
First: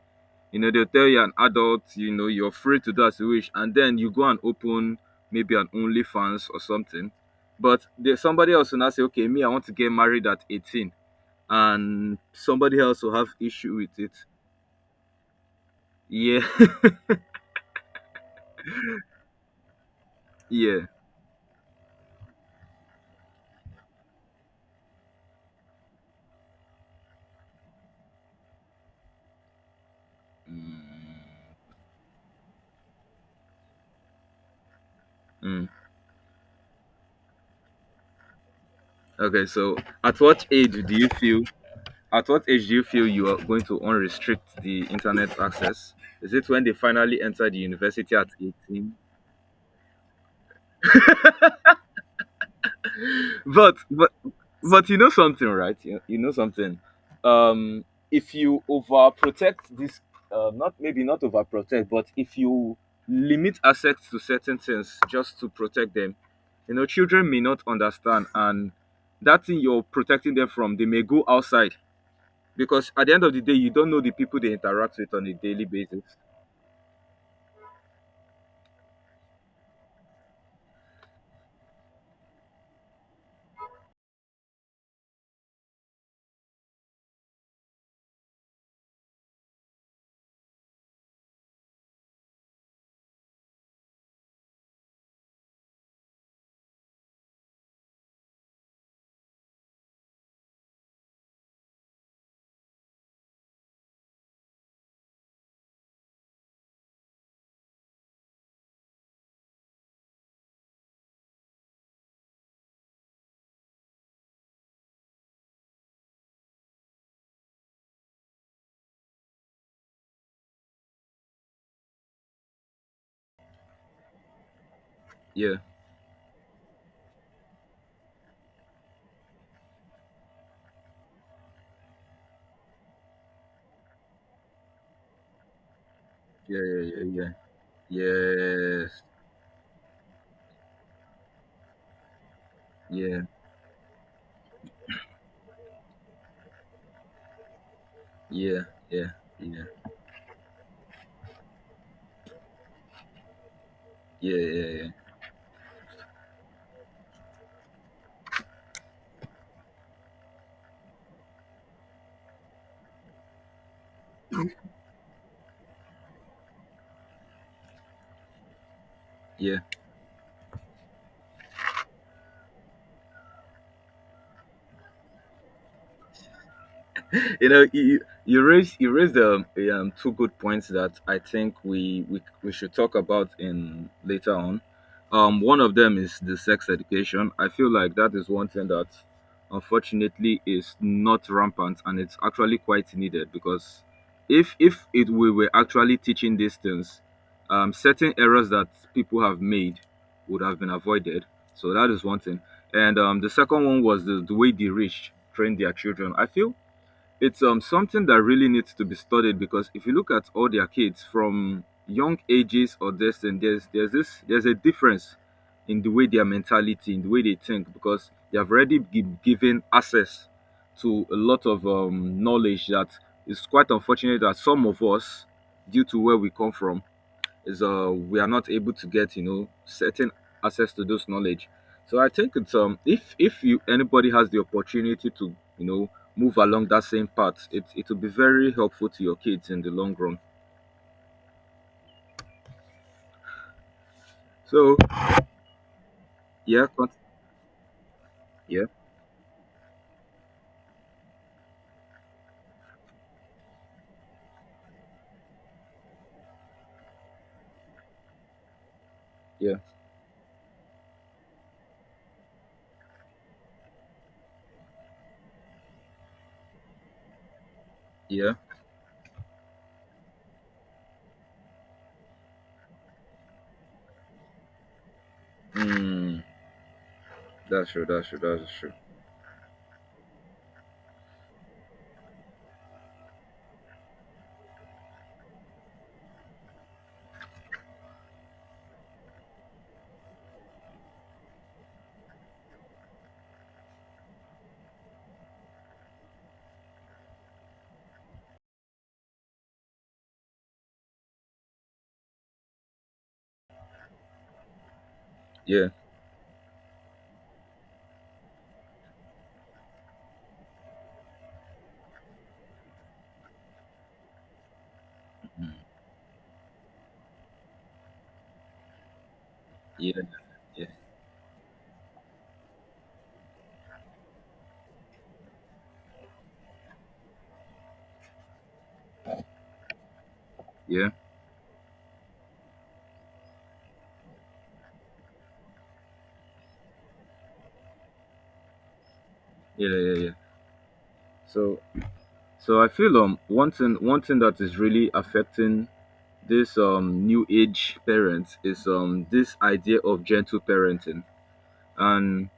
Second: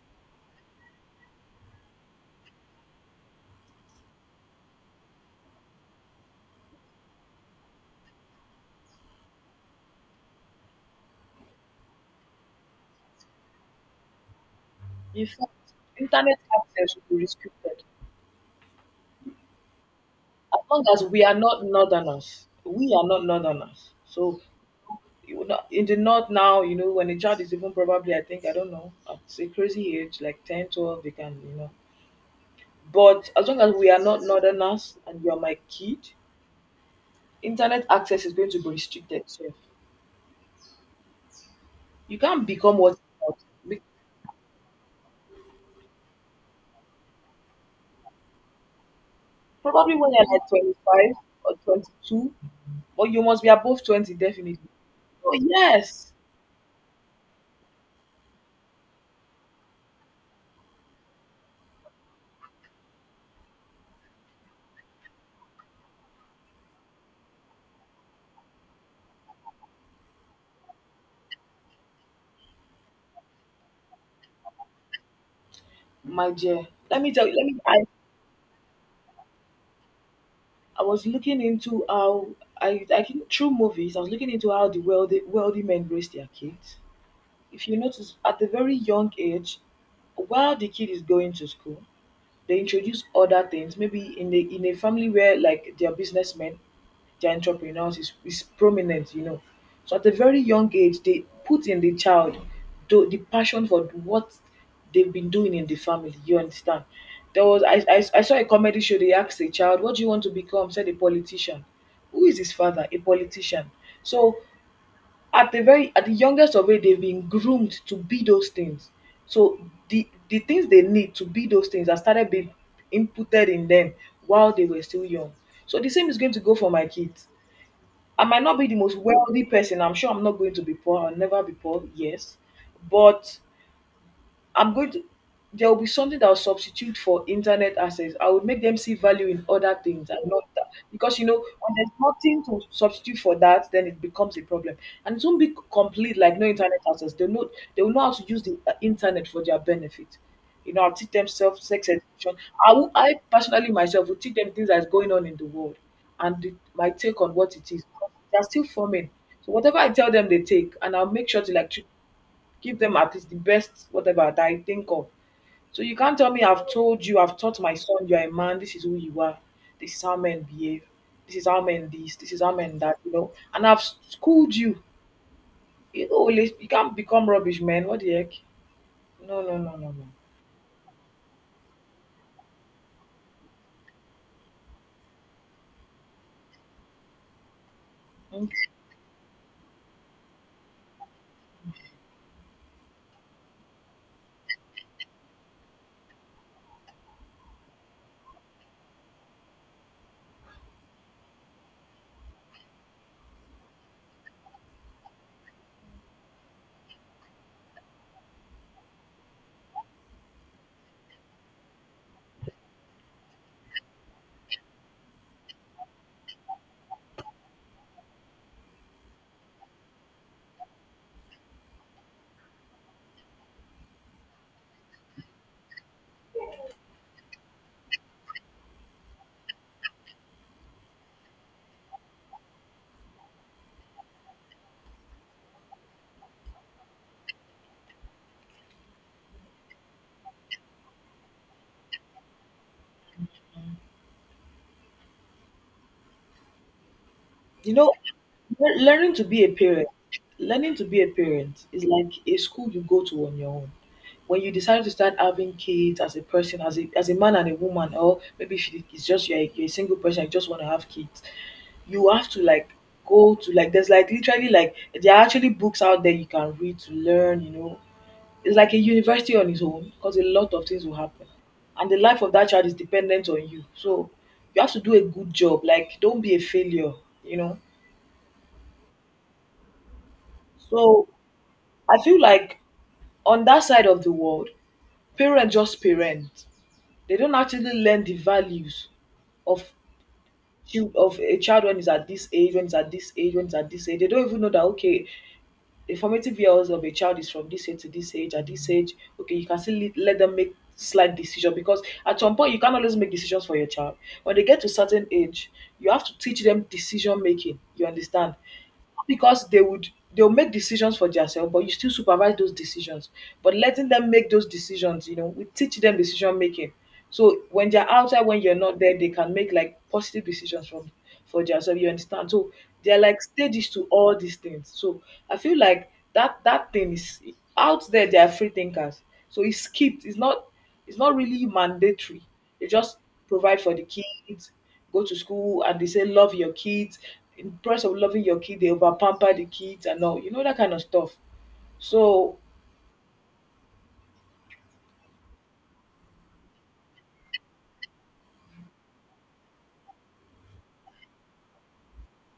[SPEAKER 1] they'll tell you an adult, you're free to do as you wish, and then you go and open maybe an OnlyFans or something. But there's somebody else will now say, okay, me, I want to get married at 18. And somebody else will have issue with it.
[SPEAKER 2] In fact, internet
[SPEAKER 1] Yeah,
[SPEAKER 2] access should be restricted. As long
[SPEAKER 1] yeah.
[SPEAKER 2] as we are not northerners, We are not northerners. So you know, in the north now, you know, when a child is even probably, I think, I don't know, at a crazy age, like ten, 12,
[SPEAKER 1] Mm.
[SPEAKER 2] they can, you know. But as long as we are not northerners and you are my
[SPEAKER 1] Mm.
[SPEAKER 2] kid, internet access is going to be restricted. So
[SPEAKER 1] Okay, so at what age do you feel?
[SPEAKER 2] you
[SPEAKER 1] At what
[SPEAKER 2] can't
[SPEAKER 1] age do
[SPEAKER 2] become
[SPEAKER 1] you
[SPEAKER 2] what you
[SPEAKER 1] feel you
[SPEAKER 2] want.
[SPEAKER 1] are going to
[SPEAKER 2] Be-
[SPEAKER 1] unrestrict the internet access? Is it when they finally enter the university at 18?
[SPEAKER 2] Probably when you're like 25 or 22, but you must be
[SPEAKER 1] But
[SPEAKER 2] above
[SPEAKER 1] but
[SPEAKER 2] 20 definitely.
[SPEAKER 1] but you know
[SPEAKER 2] Oh
[SPEAKER 1] something, right? You,
[SPEAKER 2] yes,
[SPEAKER 1] you know something. Um, if you overprotect this, not, maybe not overprotect, but if you limit access to certain things just to protect them, children may not understand, and that thing you're protecting them from, they may go outside, because at the end of the day, you don't know the people they interact with on a daily basis.
[SPEAKER 2] my dear. Let me tell you. I was looking into how I think through movies. I was looking into how the wealthy men raise their kids. If you notice, at a very young age, while the kid is going to school, they introduce other things maybe in a family where like their businessmen, their entrepreneurs is prominent, you know. So at a very young age they put in the child the passion for what they've been doing in the family, you understand. There was I, I i saw a comedy show. They asked a child, what do you want to become? Said a politician. Who is his father? A politician. So at the very, at the youngest of age, they've been groomed to be those things. So the things they need to be those things are started being inputted in them while they were still young.
[SPEAKER 1] Yeah,
[SPEAKER 2] So the same is going to go for my kids. I might not be the most wealthy person. I'm sure I'm not going to be poor. I'll never be poor, yes. But I'm going to There will be something that will
[SPEAKER 1] yeah, yeah,
[SPEAKER 2] substitute
[SPEAKER 1] yeah,
[SPEAKER 2] for
[SPEAKER 1] yeah.
[SPEAKER 2] internet access. I would make them see
[SPEAKER 1] Yes,
[SPEAKER 2] value in other things and not that. Because, you know, when there's nothing to
[SPEAKER 1] yeah,
[SPEAKER 2] substitute
[SPEAKER 1] yes.
[SPEAKER 2] for that, then it becomes a problem. And it won't be complete, like no internet access. They know, they will know how to use the
[SPEAKER 1] Yeah, yeah,
[SPEAKER 2] internet for
[SPEAKER 1] yeah,
[SPEAKER 2] their
[SPEAKER 1] yeah,
[SPEAKER 2] benefit. You know, I'll teach them self sex education. I personally myself will teach
[SPEAKER 1] yeah,
[SPEAKER 2] them things that's
[SPEAKER 1] yeah,
[SPEAKER 2] going on in the world and my take on what it is. They're still forming. So whatever I tell them, they take, and I'll make sure to like give them at least the best whatever that I think of. So you can't tell me. I've told you, I've taught my son, you are a man, this is who you are,
[SPEAKER 1] yeah.
[SPEAKER 2] this is how men behave, this is how men this, this is how men that, you know. And I've schooled you. You know, you can't become rubbish, man. What
[SPEAKER 1] You
[SPEAKER 2] the heck?
[SPEAKER 1] you raise you raised
[SPEAKER 2] No, no, no, no,
[SPEAKER 1] two good points that I think we should talk about in later on. One of them is the sex education. I feel like that is
[SPEAKER 2] no.
[SPEAKER 1] one
[SPEAKER 2] Mm.
[SPEAKER 1] thing that unfortunately is not rampant, and it's actually quite needed because if it we were actually teaching these things, certain errors that people have made would have been avoided. So that is one thing. And the second one was the way the rich train their children. I feel it's something that really needs to be studied, because if you look at all their kids from young ages or this, and there's a difference in the way their mentality, in the way they think, because they have already given access to a lot of knowledge that is quite unfortunate that some of us, due to where we come from, is we are not able to get certain access to those knowledge. So I think it's if you anybody has the opportunity to move along that same path, it will be very helpful to your kids in the long run. So yeah,
[SPEAKER 2] You know,
[SPEAKER 1] yeah,
[SPEAKER 2] Learning to be a parent, learning to be a parent is like a school you go to on your own. When you decide to start having kids as a person, as a man and a woman, or maybe if you- it's just
[SPEAKER 1] yeah,
[SPEAKER 2] you're a single person, you just want to have kids, you have to like go to like there's like literally like there are actually books out there you can read to learn. You know,
[SPEAKER 1] yeah.
[SPEAKER 2] it's like a university on its own because a lot of things will happen, and the life of that child is dependent on you. So you have to do a good job. Like don't
[SPEAKER 1] Mm.
[SPEAKER 2] be a failure. You know.
[SPEAKER 1] That's true, that's true, that's true.
[SPEAKER 2] So I feel like on that side of the world, parents just parent. They don't actually learn the values of of a child when he's at this age, when he's at this age, when he's at this age. They don't even know that okay, the formative years of a child is from this age to this age. At this age, okay, you can still let them make slight decision, because at some point you can't always make decisions for your child. When they get to certain age,
[SPEAKER 1] Yeah.
[SPEAKER 2] you have to teach them decision making. You understand? Because they'll make decisions for themselves, but you still supervise those decisions. But letting them make those decisions, you know, we
[SPEAKER 1] Mm.
[SPEAKER 2] teach them decision making. So when they're outside, when you're not there, they can make like
[SPEAKER 1] Yeah,
[SPEAKER 2] positive decisions
[SPEAKER 1] yeah,
[SPEAKER 2] from for themselves. You understand? So they're like stages to all these things. So I feel like that thing is out there. They are free thinkers. So it's skipped. It's not.
[SPEAKER 1] yeah,
[SPEAKER 2] It's not really mandatory. They just provide for the kids, go to school, and they say love your kids. In the process of loving your kid, they over pamper the
[SPEAKER 1] yeah,
[SPEAKER 2] kids
[SPEAKER 1] yeah,
[SPEAKER 2] and
[SPEAKER 1] yeah.
[SPEAKER 2] all, you know, that kind of stuff.
[SPEAKER 1] so
[SPEAKER 2] So,
[SPEAKER 1] so I feel one thing that is really affecting this new age parents is this idea of gentle parenting. And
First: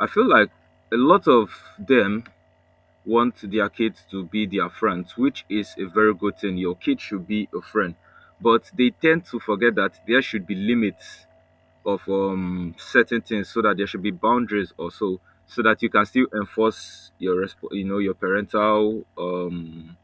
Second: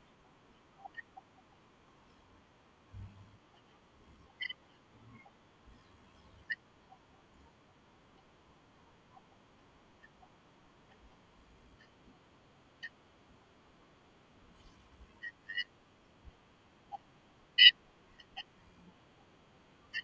[SPEAKER 1] I feel like a lot of them want their kids to be their friends, which is a very good thing. Your kid should be a friend, but they tend to forget that there should be limits of certain things, so that there should be boundaries also, so that you can still enforce your resp- you know your parental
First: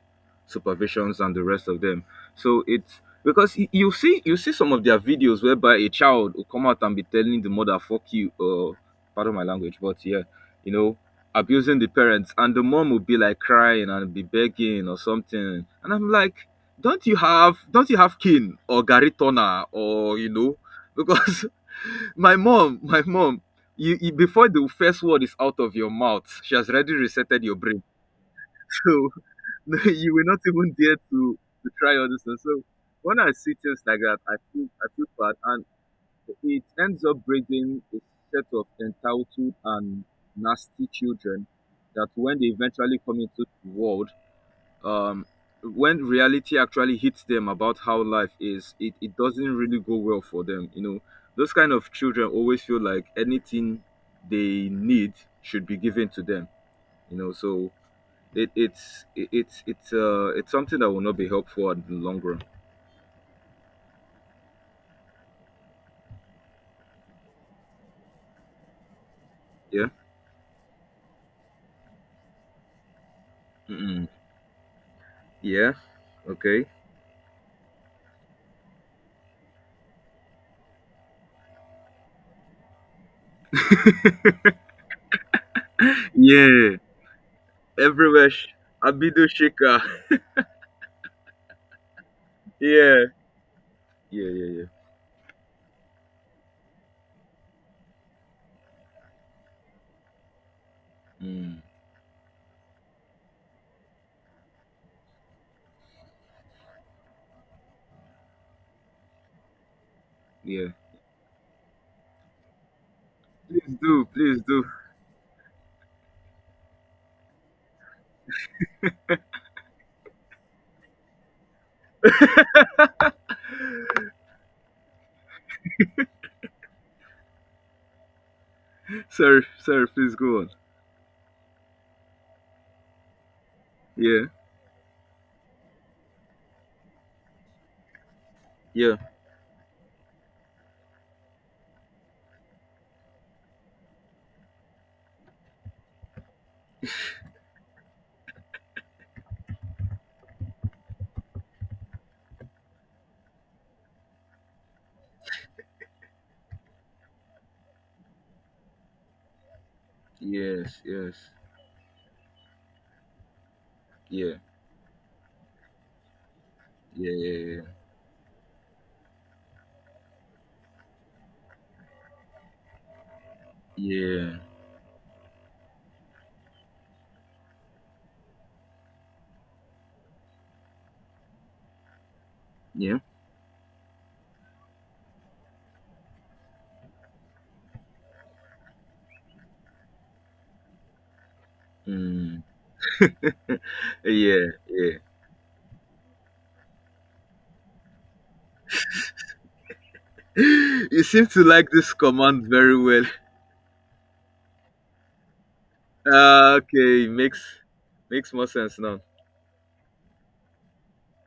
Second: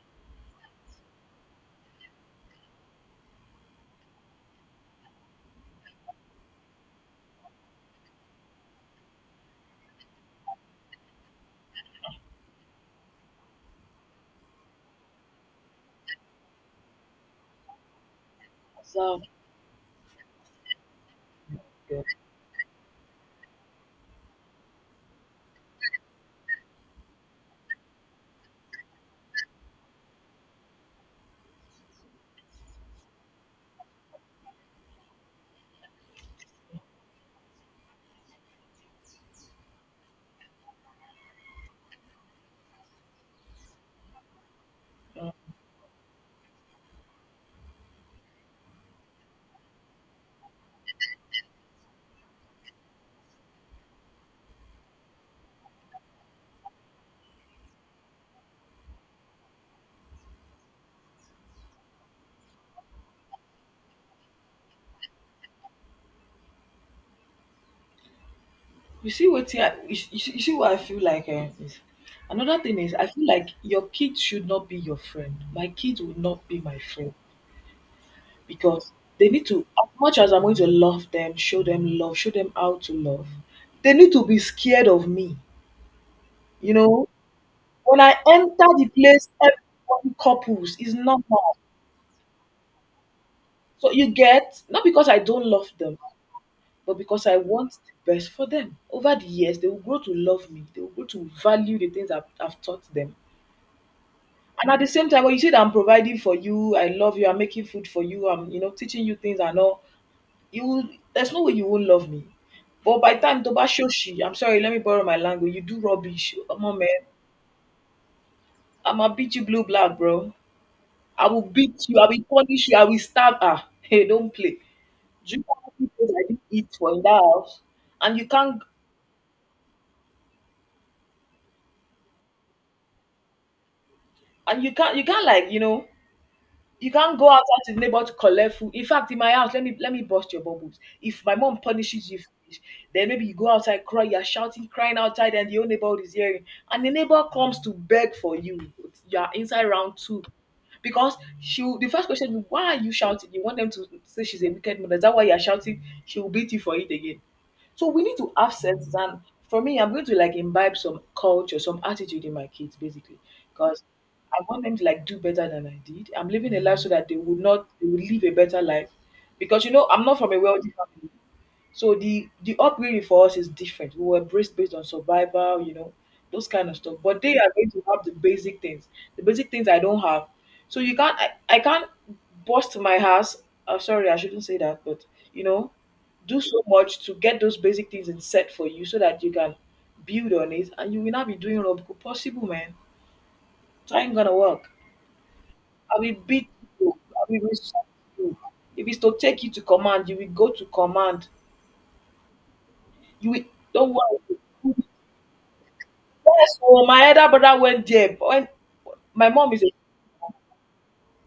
[SPEAKER 1] supervisions and the rest of them. So it's because you see some of their videos whereby a child will come out and be telling the mother "fuck you," pardon my language, but yeah, you know, abusing the parents, and the mom will be like crying and be begging or something, and I'm like, don't you have kin or
[SPEAKER 2] so
[SPEAKER 1] garitona because my mom. You, before the first word is out of your mouth, she has already resetted your brain. So you will not even dare to try all this. And so when I see things like that, I feel bad, and it ends up bringing a set of entitled and nasty children that when they eventually come into the world, um, when reality actually hits them about how life is, it doesn't really go well for them. Those kind of children always feel like anything they need should be given to them. So it, it's something that will not be helpful in the long run.
[SPEAKER 2] you see what I,
[SPEAKER 1] Yeah.
[SPEAKER 2] you see what I feel like. Is another thing. Is I feel like your
[SPEAKER 1] Mm-mm.
[SPEAKER 2] kids should not be your friend. My
[SPEAKER 1] Yeah.
[SPEAKER 2] kids will not be
[SPEAKER 1] Okay.
[SPEAKER 2] my friend because they need to as much as I'm going to love them, show them love, show them how to love. They need to be scared of me. You
[SPEAKER 1] Yeah.
[SPEAKER 2] know, when I
[SPEAKER 1] Everywhere.
[SPEAKER 2] enter the place,
[SPEAKER 1] Abido Shaker.
[SPEAKER 2] everyone couples is normal.
[SPEAKER 1] Yeah.
[SPEAKER 2] So you
[SPEAKER 1] Yeah. Yeah.
[SPEAKER 2] get?
[SPEAKER 1] Yeah.
[SPEAKER 2] Not because I don't love them, but because I want the best for them. Over the years, they will grow to love me. They will grow to
[SPEAKER 1] Mm.
[SPEAKER 2] value the things I've taught them. And at the same time, when you say that I'm providing for you, I love you, I'm making food for you, I'm you know teaching you things and all, you
[SPEAKER 1] Yeah.
[SPEAKER 2] will, there's no way you won't love me. But by the time Toba
[SPEAKER 1] Please do.
[SPEAKER 2] Shoshi, I'm
[SPEAKER 1] Please
[SPEAKER 2] sorry,
[SPEAKER 1] do.
[SPEAKER 2] let me borrow my language. You do rubbish. Come on, man. I'ma beat you blue black, bro. I will beat you, I will punish you, I will stab. Ah, hey, don't play. Do you know how many things I didn't eat for in that house? And you can't
[SPEAKER 1] Sorry. Sorry. Please go on. Yeah.
[SPEAKER 2] and you can't like, you know, you can't go outside to the neighbor to collect food. In
[SPEAKER 1] Yeah.
[SPEAKER 2] fact, in my house, let me bust your bubbles. If my mom punishes you for this, then maybe you go outside, cry, you're shouting, crying outside, and your neighbor is hearing. And the neighbor comes to beg for you. You're inside round two. Because she will, the first question is, why are you shouting? You want them to say she's a wicked mother. Is that why you're shouting? She will beat you for it again. So we need to have sense. And for me, I'm going to like imbibe
[SPEAKER 1] Yes.
[SPEAKER 2] some
[SPEAKER 1] Yes.
[SPEAKER 2] culture, some attitude in my kids, basically, because
[SPEAKER 1] Yeah.
[SPEAKER 2] I want them to like do better than I did. I'm living a life so that
[SPEAKER 1] Yeah.
[SPEAKER 2] they would
[SPEAKER 1] Yeah. Yeah.
[SPEAKER 2] not, they would live a better life. Because you know, I'm not from a wealthy family. So the upbringing for us is different. We were
[SPEAKER 1] Yeah.
[SPEAKER 2] raised based on survival, you know, those kind of stuff. But they are going to have the basic things I don't have. So you can't, I can't bust my
[SPEAKER 1] Yeah.
[SPEAKER 2] house. Sorry, I shouldn't say that, but you know, do so much to get those basic things in set for you so that you can build on it and you will not be doing rubbish.
[SPEAKER 1] Mm.
[SPEAKER 2] Possible, man. It ain't gonna
[SPEAKER 1] Yeah.
[SPEAKER 2] work.
[SPEAKER 1] Yeah.
[SPEAKER 2] I will beat you. I will insult you. If it's to take you to command, you will go to
[SPEAKER 1] You seem
[SPEAKER 2] command.
[SPEAKER 1] to like this command very well.
[SPEAKER 2] You will, don't worry.
[SPEAKER 1] Ah,
[SPEAKER 2] Yes, so
[SPEAKER 1] okay.
[SPEAKER 2] my elder
[SPEAKER 1] Makes
[SPEAKER 2] brother went there. But
[SPEAKER 1] makes more
[SPEAKER 2] when
[SPEAKER 1] sense now.
[SPEAKER 2] my mom is a,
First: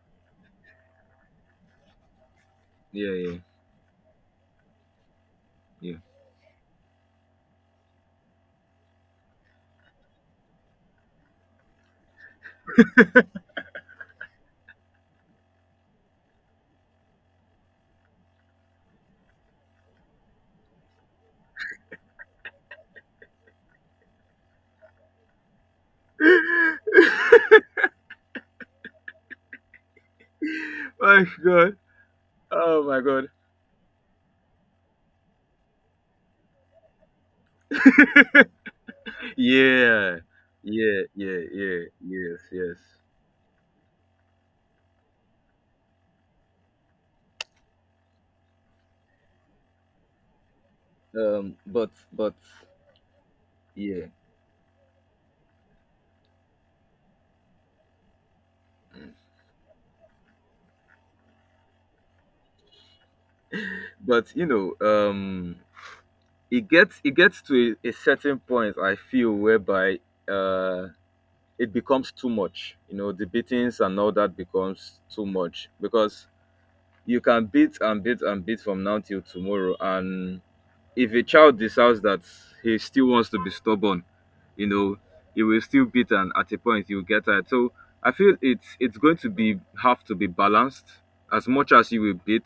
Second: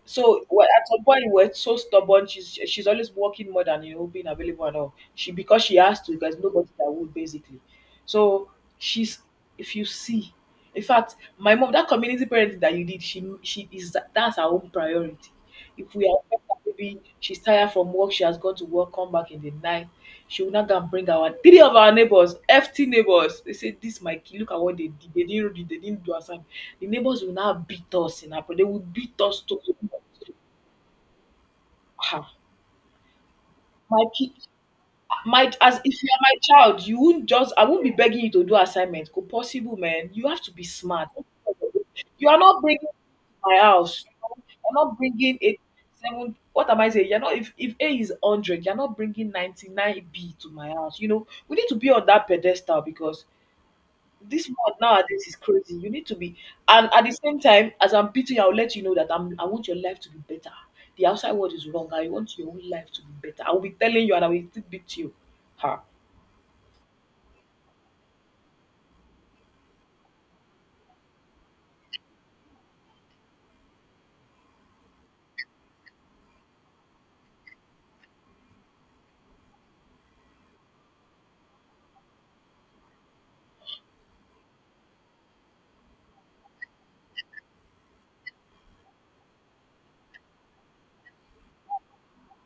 [SPEAKER 2] so, well, at some point, we we're so stubborn. She's always
[SPEAKER 1] Yeah, yeah,
[SPEAKER 2] working more than you know being available and all. She, because she
[SPEAKER 1] yeah.
[SPEAKER 2] has to. There's nobody that would basically. So she's, if you see, in fact, my mom, that community parenting that you did, she is that, that's her own priority. If we are maybe she's tired from work, she has gone to work, come back in the night. She will not go and bring our three of our neighbors, FT neighbors. They say, "This my kid. Look at what they did." They didn't do as the neighbors will now beat us in Apple. They will beat us to.
[SPEAKER 1] My god.
[SPEAKER 2] Ah,
[SPEAKER 1] Oh my god.
[SPEAKER 2] my ki my as if you are my child, you won't just I won't be begging you to do assignment. Ko possible, man.
[SPEAKER 1] Yeah.
[SPEAKER 2] You have to be
[SPEAKER 1] Yeah,
[SPEAKER 2] smart.
[SPEAKER 1] yeah, yeah.
[SPEAKER 2] You are
[SPEAKER 1] Yes,
[SPEAKER 2] not
[SPEAKER 1] yes.
[SPEAKER 2] bringing my house. You're not bringing a seven, what am I saying? You're not if if A is 100, you're not bringing 99 B to my house. You know, we need to be
[SPEAKER 1] But
[SPEAKER 2] on that
[SPEAKER 1] but
[SPEAKER 2] pedestal because
[SPEAKER 1] yeah.
[SPEAKER 2] this world nowadays is crazy. You need to be, and at the same time, as I'm beating you, I'll let you know that I want your life to be better. The outside world is wrong. I want your own life to be better. I will be telling you and I
[SPEAKER 1] But
[SPEAKER 2] will still beat you. Ha.
[SPEAKER 1] it gets to a certain point I feel, whereby uh it becomes too much. The beatings and all that becomes too much, because you can beat and beat and beat from now till tomorrow, and if a child decides that he still wants to be stubborn, you know, he will still beat and at a point he will get tired. So I feel it's going to be have to be balanced. As much as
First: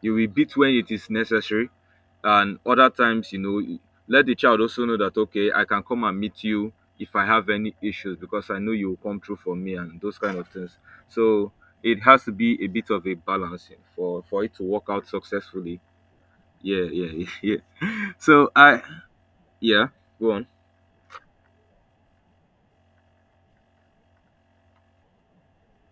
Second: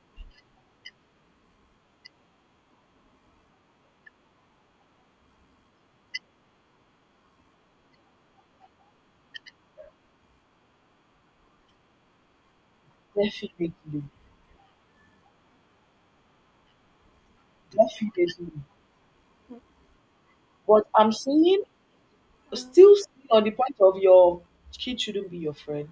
[SPEAKER 1] you will beat when it is necessary. And other times, let the child also know that okay, I can come and meet you if I have any issues because I know you will come through for me and those kind of things. So it has to be a bit of a balance
[SPEAKER 2] Definitely.
[SPEAKER 1] for it to work out successfully. Yeah, yeah, yeah. So
[SPEAKER 2] Definitely.
[SPEAKER 1] I, yeah, go on.
[SPEAKER 2] But I'm saying, still staying on the point of your kid shouldn't be your friend.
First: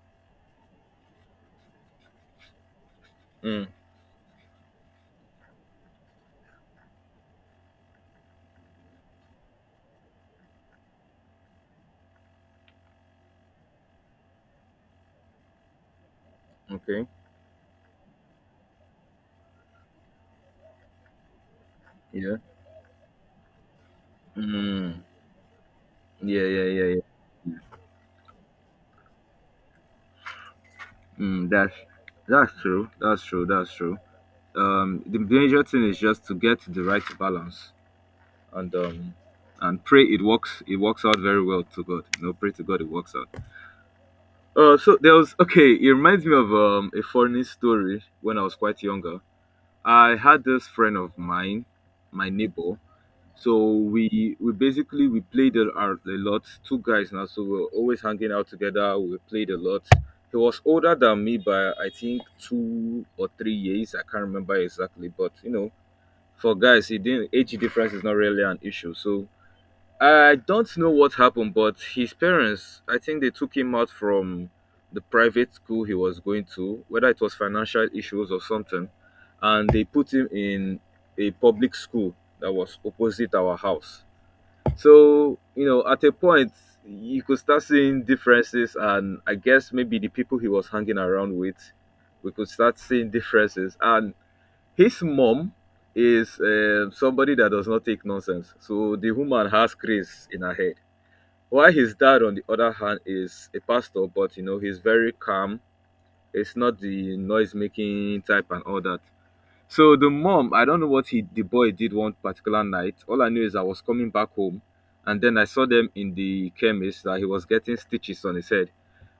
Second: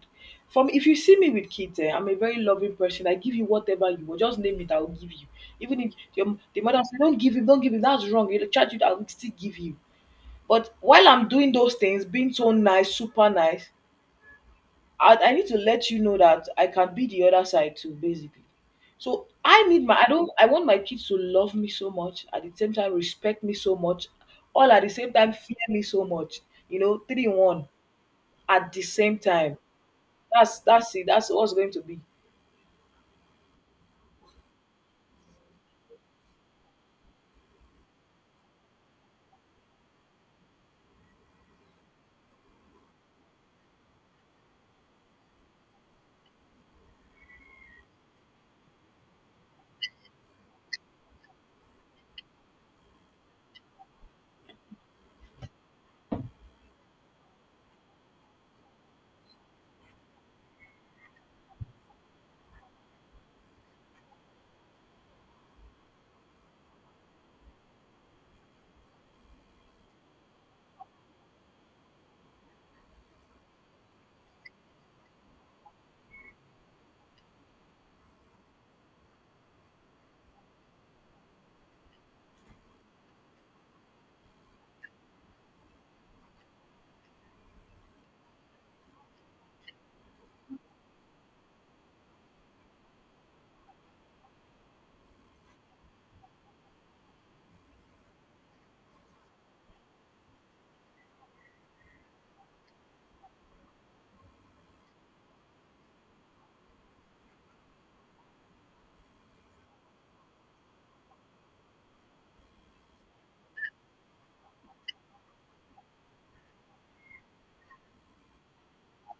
[SPEAKER 2] From If you see me with kids, eh, I'm a very loving person. I give you
[SPEAKER 1] Mm,
[SPEAKER 2] whatever you want. Just name it, I'll give you. Even if the mother said, "Don't give him, don't give him, that's wrong. You'll charge you," I'll still give you. But while I'm doing those things, being so nice, super nice, I need to let you know that I can be
[SPEAKER 1] okay.
[SPEAKER 2] the other side too, basically. So I need my I don't I want my kids to love me so much,
[SPEAKER 1] Yeah.
[SPEAKER 2] at the same time respect me so much, all at the
[SPEAKER 1] Mm,
[SPEAKER 2] same time fear me so much.
[SPEAKER 1] yeah, yeah,
[SPEAKER 2] You
[SPEAKER 1] yeah,
[SPEAKER 2] know, three in
[SPEAKER 1] yeah.
[SPEAKER 2] one at the same time. That's it. That's
[SPEAKER 1] Mm,
[SPEAKER 2] what's going
[SPEAKER 1] that's
[SPEAKER 2] to be.
[SPEAKER 1] that's true. That's true. That's true. The major thing is just to get the right balance and and pray it works. It works out very well to God. Pray to God it works out. So there was okay. It reminds me of a funny story when I was quite younger. I had this friend of mine, my neighbor. So we basically we played a lot. Two guys now, so we are always hanging out together. We played a lot. He was older than me by I think 2 or 3 years. I can't remember exactly, but for guys, it didn't age difference is not really an issue. So I don't know what happened, but his parents, I think they took him out from the private school he was going to, whether it was financial issues or something, and they put him in a public school that was opposite our house. So, you know, at a point, you could start seeing differences, and I guess maybe the people he was hanging around with, we could start seeing differences. And his mom is somebody that does not take nonsense. So the woman has grace in her head. While his dad, on the other hand, is a pastor, but, you know, he's very calm. It's not the noise making type and all that. So the mom, I don't know what he the boy did one particular night. All I knew is I was coming back home, and then I saw them in the chemist that he was getting stitches on his head.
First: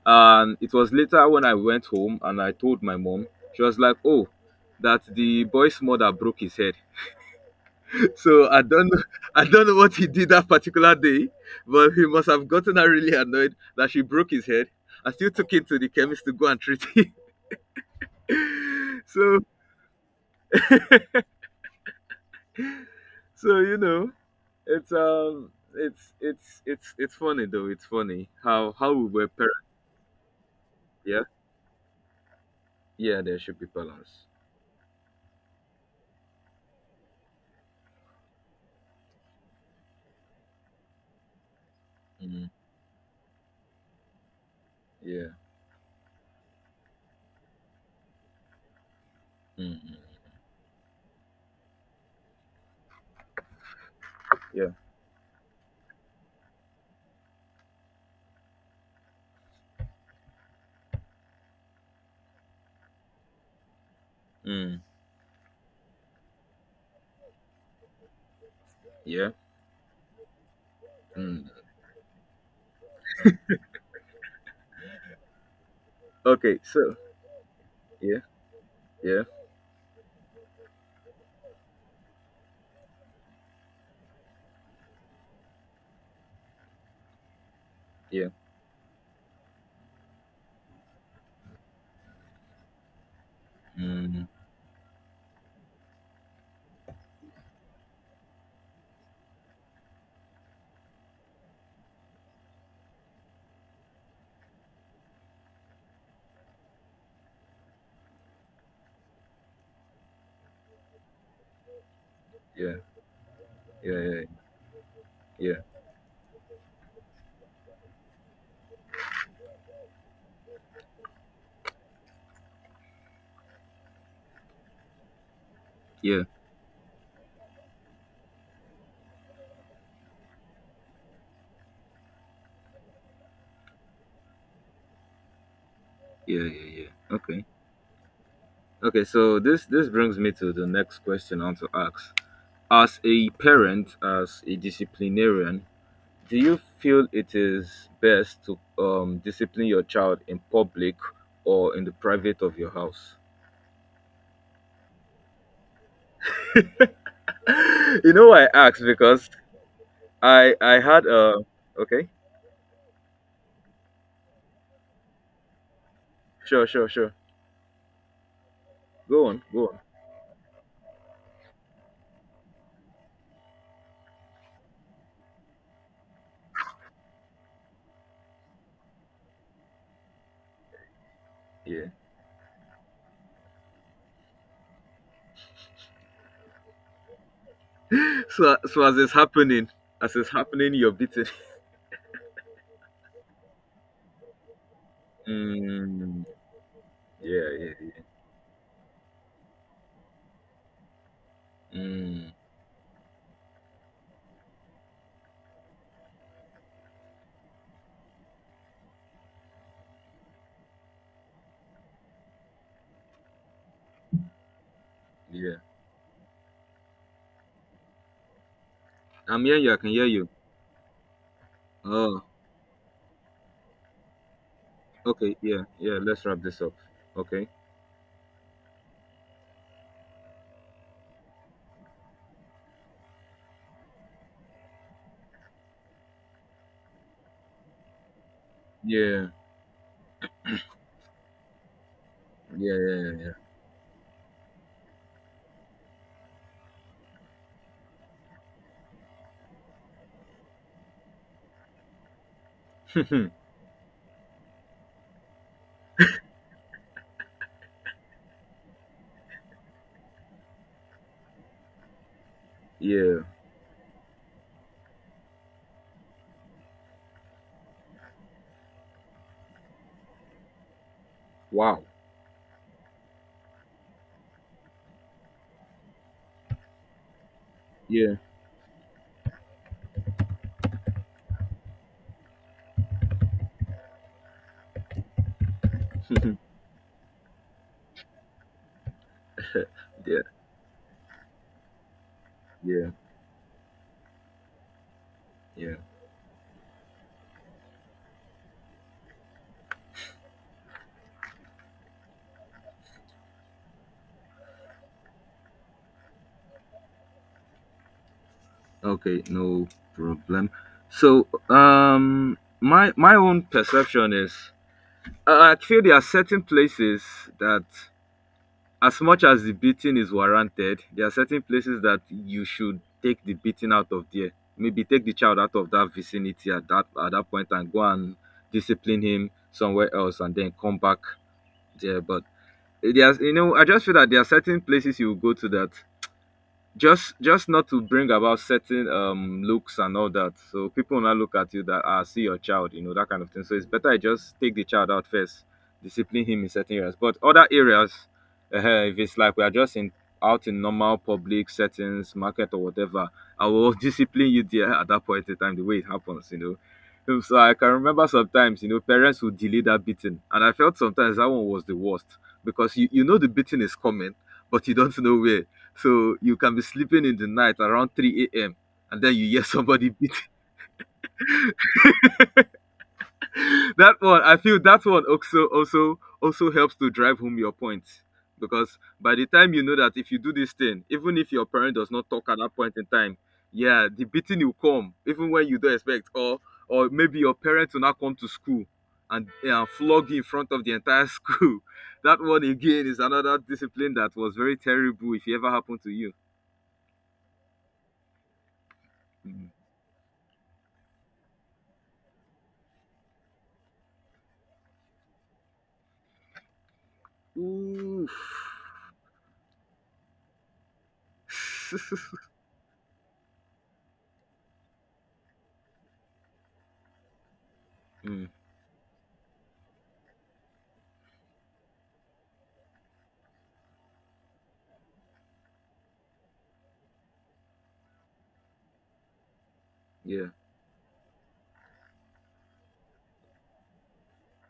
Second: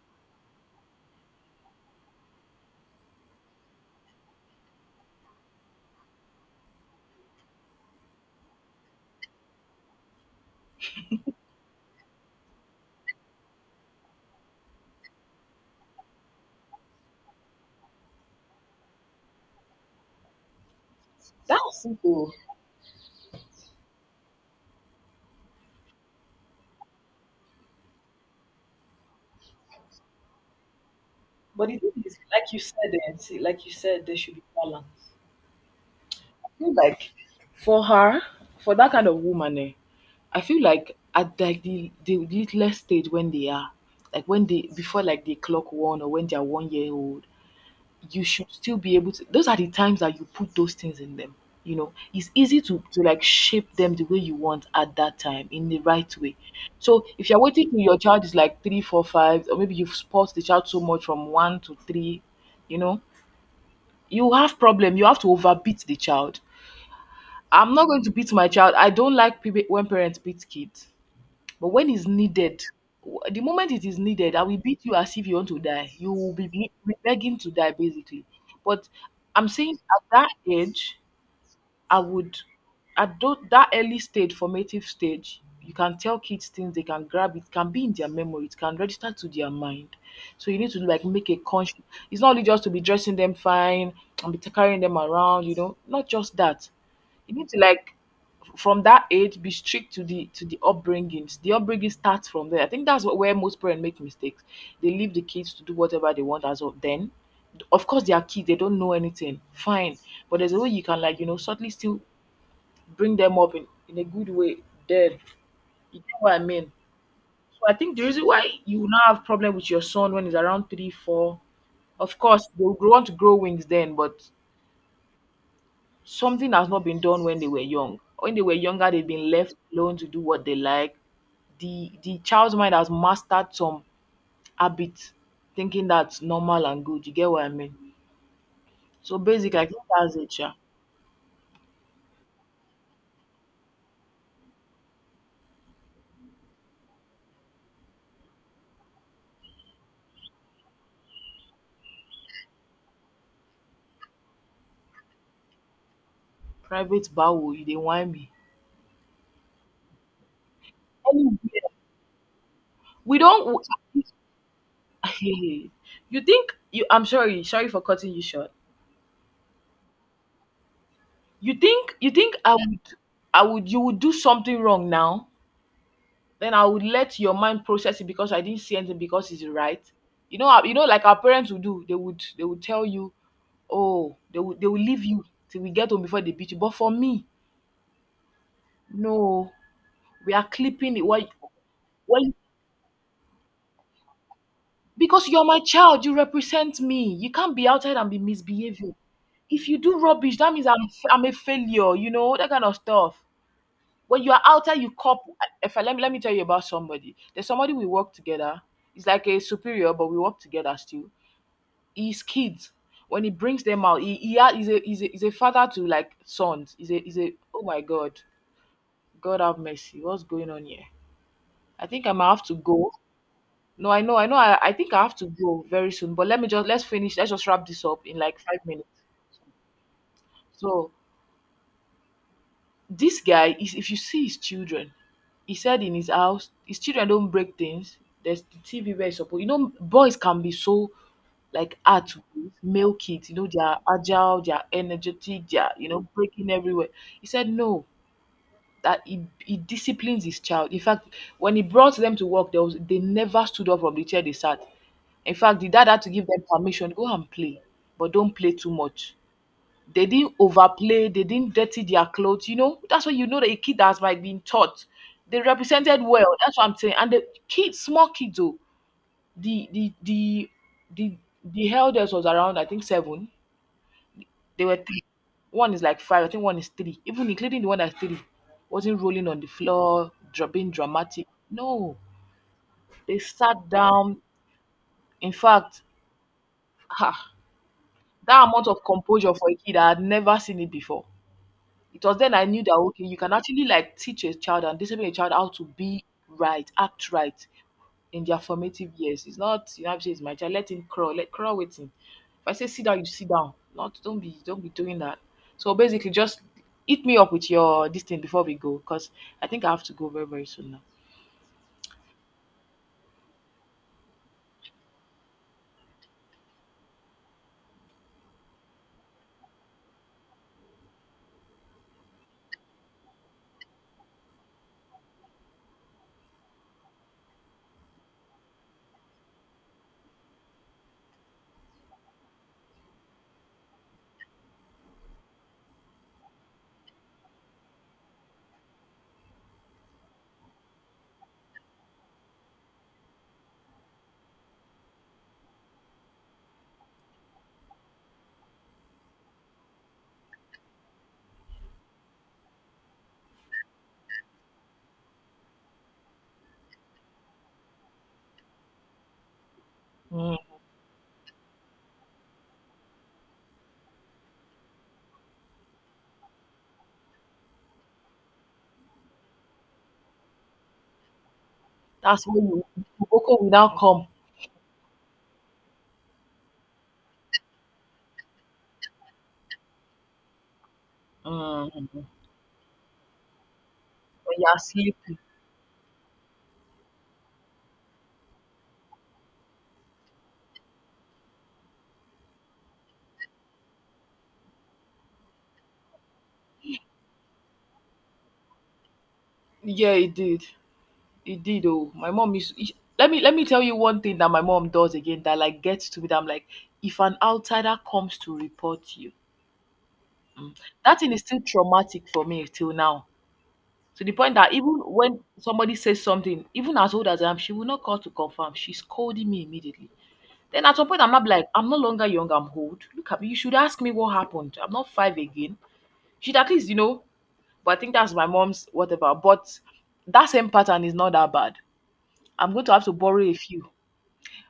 [SPEAKER 1] And it was later when I went home and I told my mom, she was like, "Oh, that the boy's mother broke his head." So I don't know, I don't know what he did that particular day, but he must have gotten her really annoyed that she broke his head. I still took him to the chemist to go and treat him. So
[SPEAKER 2] That's simple.
[SPEAKER 1] so you know it's it's funny though. It's funny how we were parents. Yeah,
[SPEAKER 2] But the thing is, like you said, eh,
[SPEAKER 1] yeah.
[SPEAKER 2] see,
[SPEAKER 1] There should
[SPEAKER 2] like
[SPEAKER 1] be
[SPEAKER 2] you said, there
[SPEAKER 1] balance.
[SPEAKER 2] should be balance. Feel like for her, for that kind of woman, eh, I feel like at like the
[SPEAKER 1] Mm,
[SPEAKER 2] littlest stage when they are, like when they before like
[SPEAKER 1] yeah.
[SPEAKER 2] they clock one or when they are 1 year old, you should still be able to. Those are the
[SPEAKER 1] Mm, mm,
[SPEAKER 2] times that you put those things in them. You know, it's easy to like shape them the way you want
[SPEAKER 1] yeah.
[SPEAKER 2] at that time in the right way. So if you're waiting till your child is like three, four, five, or maybe you've spoiled the child so much from one to three, you know, you have
[SPEAKER 1] Mm,
[SPEAKER 2] problem. You have to overbeat the child. I'm not going to beat my child. I don't
[SPEAKER 1] yeah.
[SPEAKER 2] like when parents beat kids.
[SPEAKER 1] Mm.
[SPEAKER 2] But when it's needed, the moment it is needed, I will beat you as if you want to die. You will
[SPEAKER 1] Okay.
[SPEAKER 2] be
[SPEAKER 1] So
[SPEAKER 2] begging to die,
[SPEAKER 1] yeah,
[SPEAKER 2] basically. But
[SPEAKER 1] yeah,
[SPEAKER 2] I'm saying at that age, I would, at that early stage, formative stage, you can tell kids things, they can grab it, can be in their
[SPEAKER 1] yeah.
[SPEAKER 2] memory, it can register to their mind. So you need to like make a conscious. It's not only just to be dressing them fine
[SPEAKER 1] Mm,
[SPEAKER 2] and be carrying them around, you know, not just that. You need to like, from that age, be strict to the upbringing. Starts from there. I think that's what, where most parents make mistakes. They leave the kids to do whatever they want as of then. Of course they are kids, they don't know anything, fine, but there's a way you can like, you know, subtly still
[SPEAKER 1] yeah,
[SPEAKER 2] bring them up in,
[SPEAKER 1] yeah,
[SPEAKER 2] in a
[SPEAKER 1] yeah,
[SPEAKER 2] good way. Then,
[SPEAKER 1] yeah,
[SPEAKER 2] you know what I mean? So I think the reason why you will not have problem with your son when he's around 3, 4, of course they will want to grow wings then, but
[SPEAKER 1] yeah, yeah,
[SPEAKER 2] something has not been done when they were young. When they were younger, they've been left alone to do what they like. The child's mind has mastered some habits, thinking that's
[SPEAKER 1] yeah,
[SPEAKER 2] normal and
[SPEAKER 1] yeah.
[SPEAKER 2] good. You get what
[SPEAKER 1] Okay.
[SPEAKER 2] I mean?
[SPEAKER 1] Okay.
[SPEAKER 2] So
[SPEAKER 1] So
[SPEAKER 2] basically, I
[SPEAKER 1] this
[SPEAKER 2] think
[SPEAKER 1] this
[SPEAKER 2] that's
[SPEAKER 1] brings me
[SPEAKER 2] it, yeah.
[SPEAKER 1] to the next question I want to ask. As a parent, as a disciplinarian, do you feel it is best to discipline your child in public or in the private of your house?
[SPEAKER 2] Private bowl, you they want
[SPEAKER 1] You
[SPEAKER 2] me.
[SPEAKER 1] know I asked because I had
[SPEAKER 2] Anyway,
[SPEAKER 1] a okay.
[SPEAKER 2] we don't. you think
[SPEAKER 1] Sure,
[SPEAKER 2] you?
[SPEAKER 1] sure,
[SPEAKER 2] I'm
[SPEAKER 1] sure.
[SPEAKER 2] sorry. Sorry for cutting you short.
[SPEAKER 1] Go on, go on.
[SPEAKER 2] You think, you think I would, I would, you would do something wrong now? Then I would let your mind process it because I didn't see anything because it's right. You know, how- you know, like our parents would do.
[SPEAKER 1] Yeah.
[SPEAKER 2] They would tell you, oh, they will leave you till we get home before they beat you. But for me,
[SPEAKER 1] So so as it's
[SPEAKER 2] no,
[SPEAKER 1] happening, as it's
[SPEAKER 2] we are
[SPEAKER 1] happening you're
[SPEAKER 2] clipping it.
[SPEAKER 1] beating.
[SPEAKER 2] Why? Why? Because you're my child, you
[SPEAKER 1] Mm,
[SPEAKER 2] represent me. You
[SPEAKER 1] yeah,
[SPEAKER 2] can't be outside
[SPEAKER 1] yeah,
[SPEAKER 2] and be misbehaving. If you do rubbish, that means I'm a
[SPEAKER 1] yeah.
[SPEAKER 2] failure. You
[SPEAKER 1] Mm,
[SPEAKER 2] know that kind of stuff. When you are outside, you cop. If I, Let me let me tell you about somebody. There's somebody we work together. It's like a superior, but we work together still. His kids, when he brings them out, he ha- he's a he's a, he's a
[SPEAKER 1] yeah.
[SPEAKER 2] father to like sons, he's a oh my god, god
[SPEAKER 1] I'm
[SPEAKER 2] have
[SPEAKER 1] hearing you, I can
[SPEAKER 2] mercy,
[SPEAKER 1] hear
[SPEAKER 2] what's
[SPEAKER 1] you.
[SPEAKER 2] going on here? I think I
[SPEAKER 1] Oh,
[SPEAKER 2] might have to go. No, I know, I think I have to
[SPEAKER 1] okay, yeah,
[SPEAKER 2] go very
[SPEAKER 1] yeah,
[SPEAKER 2] soon,
[SPEAKER 1] let's
[SPEAKER 2] but
[SPEAKER 1] wrap this up.
[SPEAKER 2] let's finish, let's just
[SPEAKER 1] Okay.
[SPEAKER 2] wrap this up in like 5 minutes. So this guy, is if you see his children. He said in his house his children don't break things. There's the TV where it's
[SPEAKER 1] Yeah,
[SPEAKER 2] supposed, you know, boys can be so like hard to
[SPEAKER 1] yeah,
[SPEAKER 2] male
[SPEAKER 1] yeah,
[SPEAKER 2] kids,
[SPEAKER 1] yeah,
[SPEAKER 2] you know, they are agile, they are energetic, they are, you know, breaking everywhere. He said no, that he disciplines his child. In fact, when he brought them to work, there was, they
[SPEAKER 1] yeah,
[SPEAKER 2] never stood up from the chair they sat. In fact, the dad had to give them permission, go and play, but don't play too much. They didn't overplay, they didn't dirty their clothes, you know? That's why
[SPEAKER 1] yeah.
[SPEAKER 2] you know that a kid that has like been taught. They represented well, that's what I'm saying. And the kids, small kids though, the the the the the
[SPEAKER 1] Wow.
[SPEAKER 2] eldest was around I think 7. They were three. One is like five, I think one is three. Even including the one that's
[SPEAKER 1] Yeah.
[SPEAKER 2] three. Wasn't rolling on the floor, being dramatic. No. They sat down. In fact, ha, that amount of composure for a kid, I had
[SPEAKER 1] Yeah.
[SPEAKER 2] never seen it before. It was then I knew that
[SPEAKER 1] Yeah,
[SPEAKER 2] okay, you can actually like teach a child and discipline a child how to
[SPEAKER 1] yeah.
[SPEAKER 2] be right, act right in their formative years. It's not you have to say it's my child, let him crawl, let crawl with him. If I say sit down, you sit down. Not don't be doing that. So basically just eat me up with your this thing before we go, because
[SPEAKER 1] Okay,
[SPEAKER 2] I think
[SPEAKER 1] no
[SPEAKER 2] I have to go very, very
[SPEAKER 1] problem.
[SPEAKER 2] soon now.
[SPEAKER 1] So, my my own perception is, I feel there are certain places that, as much as the beating is warranted, there are certain places that you should take the beating out of there. Maybe take the child out of that vicinity at that point and go and discipline him somewhere else, and then come back there. But there's, you know, I just feel that there are certain places you go to that just not to bring about certain looks and all that, so people now look at you that ah, see your child, you know, that kind of thing. So it's better I just take the child out first, discipline him in certain areas. But other areas, if it's like we are just in out in normal public settings, market or whatever, I will discipline you there at that point in time the way it happens, you know. So I can remember sometimes, you know, parents would delay that beating, and I
[SPEAKER 2] Mm.
[SPEAKER 1] felt sometimes that one was the worst, because you know the beating is coming but you don't know where. So you can be sleeping in the night around 3 a.m. and then you hear somebody beat.
[SPEAKER 2] That's when you. Boko will now
[SPEAKER 1] That
[SPEAKER 2] come.
[SPEAKER 1] one, I feel that one also helps to drive home your point. Because by the time you know that if you do this thing, even if your
[SPEAKER 2] Mm.
[SPEAKER 1] parent does
[SPEAKER 2] When
[SPEAKER 1] not talk at that point in time, yeah, the
[SPEAKER 2] you
[SPEAKER 1] beating will
[SPEAKER 2] are
[SPEAKER 1] come,
[SPEAKER 2] sleeping.
[SPEAKER 1] even when you don't expect, or maybe your parents will not come to school and, flog you in front of the entire school. That one again is another discipline that was very terrible if it ever happened to you.
[SPEAKER 2] Yeah, it did. It did, oh, my mom is. Let me let me tell you one thing that my mom does again that like gets to me that I'm like, if an outsider
[SPEAKER 1] Mm.
[SPEAKER 2] comes to report you, mm, that thing is still traumatic
[SPEAKER 1] Oof.
[SPEAKER 2] for me till now. To the point that even when somebody says something, even as old as I am, she will not call to
[SPEAKER 1] Mm,
[SPEAKER 2] confirm. She's scolding me immediately. Then at some point, I'm not like, I'm no longer young, I'm old. Look at me, you should ask me what happened. I'm not five again. She'd at least, you know, but I think that's my mom's whatever. But
[SPEAKER 1] yeah.
[SPEAKER 2] that same pattern is not that bad. I'm going to have to borrow a few.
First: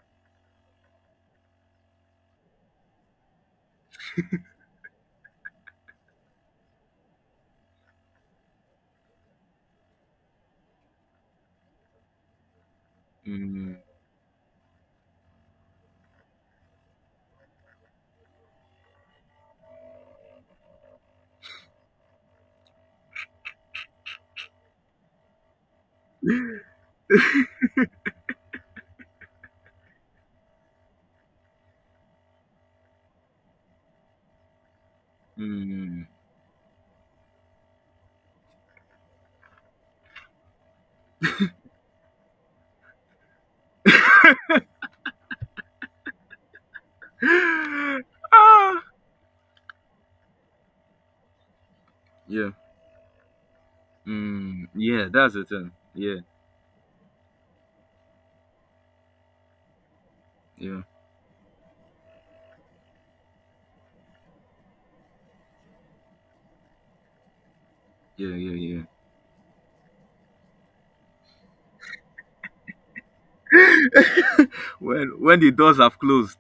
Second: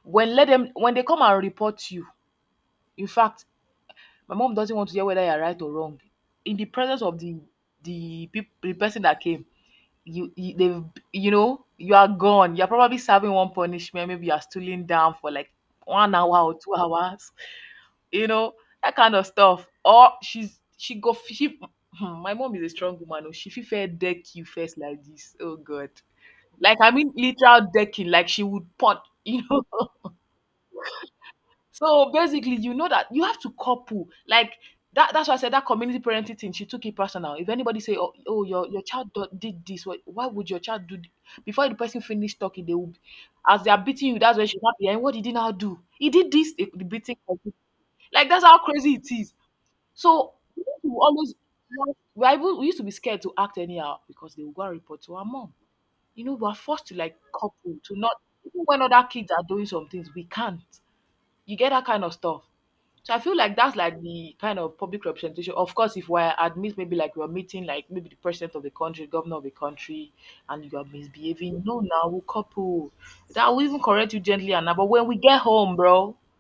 [SPEAKER 2] When let them when they come and report you, in fact, my mom doesn't want to hear whether you are right or wrong. In the presence of the peop the person that came, you you they've you know, you are gone. You're probably serving one
[SPEAKER 1] Mm,
[SPEAKER 2] punishment, maybe you are stooling down for like 1 hour or 2 hours, you know, that kind of stuff. Or she's she go she, hmm, my mom is a strong woman oh, she fit deck you first like this. Oh God. Like I mean literal decking, like she would punch, you know. So basically, you know that you have to couple like that. That's why I said that community
[SPEAKER 1] mm.
[SPEAKER 2] parenting thing. She took it personal. If anybody say, "Oh, oh your child did this," why would your child do? Before the person finish talking, they will, as they are beating you, that's when she's happy. "And what did he now do? He did this." The beating continued. Like that's how
[SPEAKER 1] Ah,
[SPEAKER 2] crazy it is. So we need to always, we are
[SPEAKER 1] yeah.
[SPEAKER 2] even, we used to be scared to act anyhow because they will go
[SPEAKER 1] Mm,
[SPEAKER 2] and report
[SPEAKER 1] yeah,
[SPEAKER 2] to our
[SPEAKER 1] that's the
[SPEAKER 2] mom.
[SPEAKER 1] thing. Yeah,
[SPEAKER 2] You know, we are forced to like couple to not, even when other kids are doing some things, we can't.
[SPEAKER 1] yeah,
[SPEAKER 2] You get that kind of stuff. So I feel like that's like the kind of public representation. Of course, if we're at meet maybe like we are meeting like maybe the
[SPEAKER 1] yeah,
[SPEAKER 2] president
[SPEAKER 1] yeah,
[SPEAKER 2] of the
[SPEAKER 1] yeah.
[SPEAKER 2] country, governor of the country, and you are misbehaving, no, now we'll couple. That will even correct you gently, and but when we
[SPEAKER 1] When
[SPEAKER 2] get
[SPEAKER 1] the
[SPEAKER 2] home,
[SPEAKER 1] doors have
[SPEAKER 2] bro,
[SPEAKER 1] closed.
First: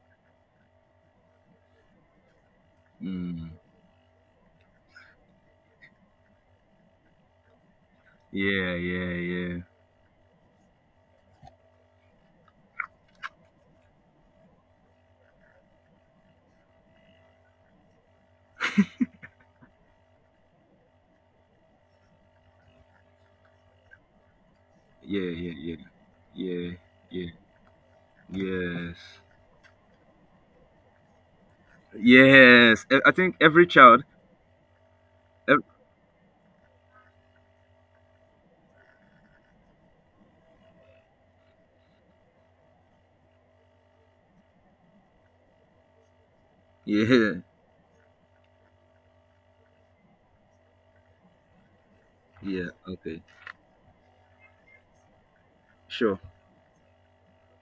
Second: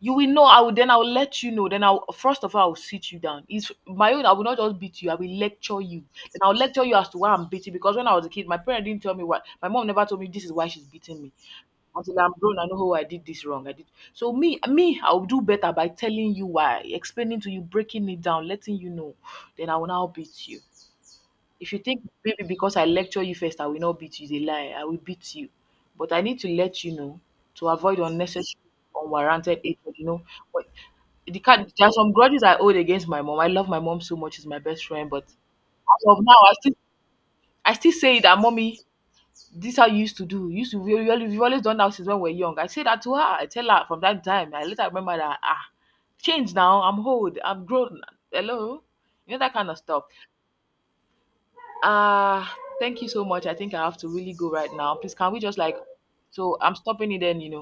[SPEAKER 2] you will know. I will then I will let you know. Then I'll first of all I will sit you down.
[SPEAKER 1] Mm,
[SPEAKER 2] It's my own. I will not just beat you. I will lecture you. Then I'll lecture you as to why I'm beating because when I was a kid, my
[SPEAKER 1] yeah,
[SPEAKER 2] parents didn't tell
[SPEAKER 1] yeah,
[SPEAKER 2] me why.
[SPEAKER 1] yeah,
[SPEAKER 2] My mom never told me this is why she's beating me. Until I'm grown, I know how I did this wrong. I did, so I'll do better by telling you why, explaining to you, breaking it down, letting you know. Then I will now beat you. If you think maybe because I lecture you first, I will not beat you, it's a lie. I will
[SPEAKER 1] yeah,
[SPEAKER 2] beat you.
[SPEAKER 1] yeah, yeah,
[SPEAKER 2] But I need to
[SPEAKER 1] yeah,
[SPEAKER 2] let you know,
[SPEAKER 1] yeah.
[SPEAKER 2] to avoid unnecessary
[SPEAKER 1] Yes,
[SPEAKER 2] unwarranted hatred, you know. But the kind, there are some grudges I hold
[SPEAKER 1] yes.
[SPEAKER 2] against
[SPEAKER 1] I
[SPEAKER 2] my
[SPEAKER 1] think
[SPEAKER 2] mom. I
[SPEAKER 1] every
[SPEAKER 2] love my mom
[SPEAKER 1] child.
[SPEAKER 2] so much, she's my best friend, but as
[SPEAKER 1] Ev-
[SPEAKER 2] of now, I still say that, mommy, this how you used to do. You used to we al We've always done that since when we're young. I say that to her. I tell her from that time. I later remember that, ah, change now. I'm
[SPEAKER 1] yeah,
[SPEAKER 2] old. I'm grown. Hello, you know that kind of stuff. Ah,
[SPEAKER 1] yeah.
[SPEAKER 2] thank you
[SPEAKER 1] Okay,
[SPEAKER 2] so much. I think I have to really go right now. Please, can we just like,
[SPEAKER 1] sure.
[SPEAKER 2] so I'm stopping it. Then you know,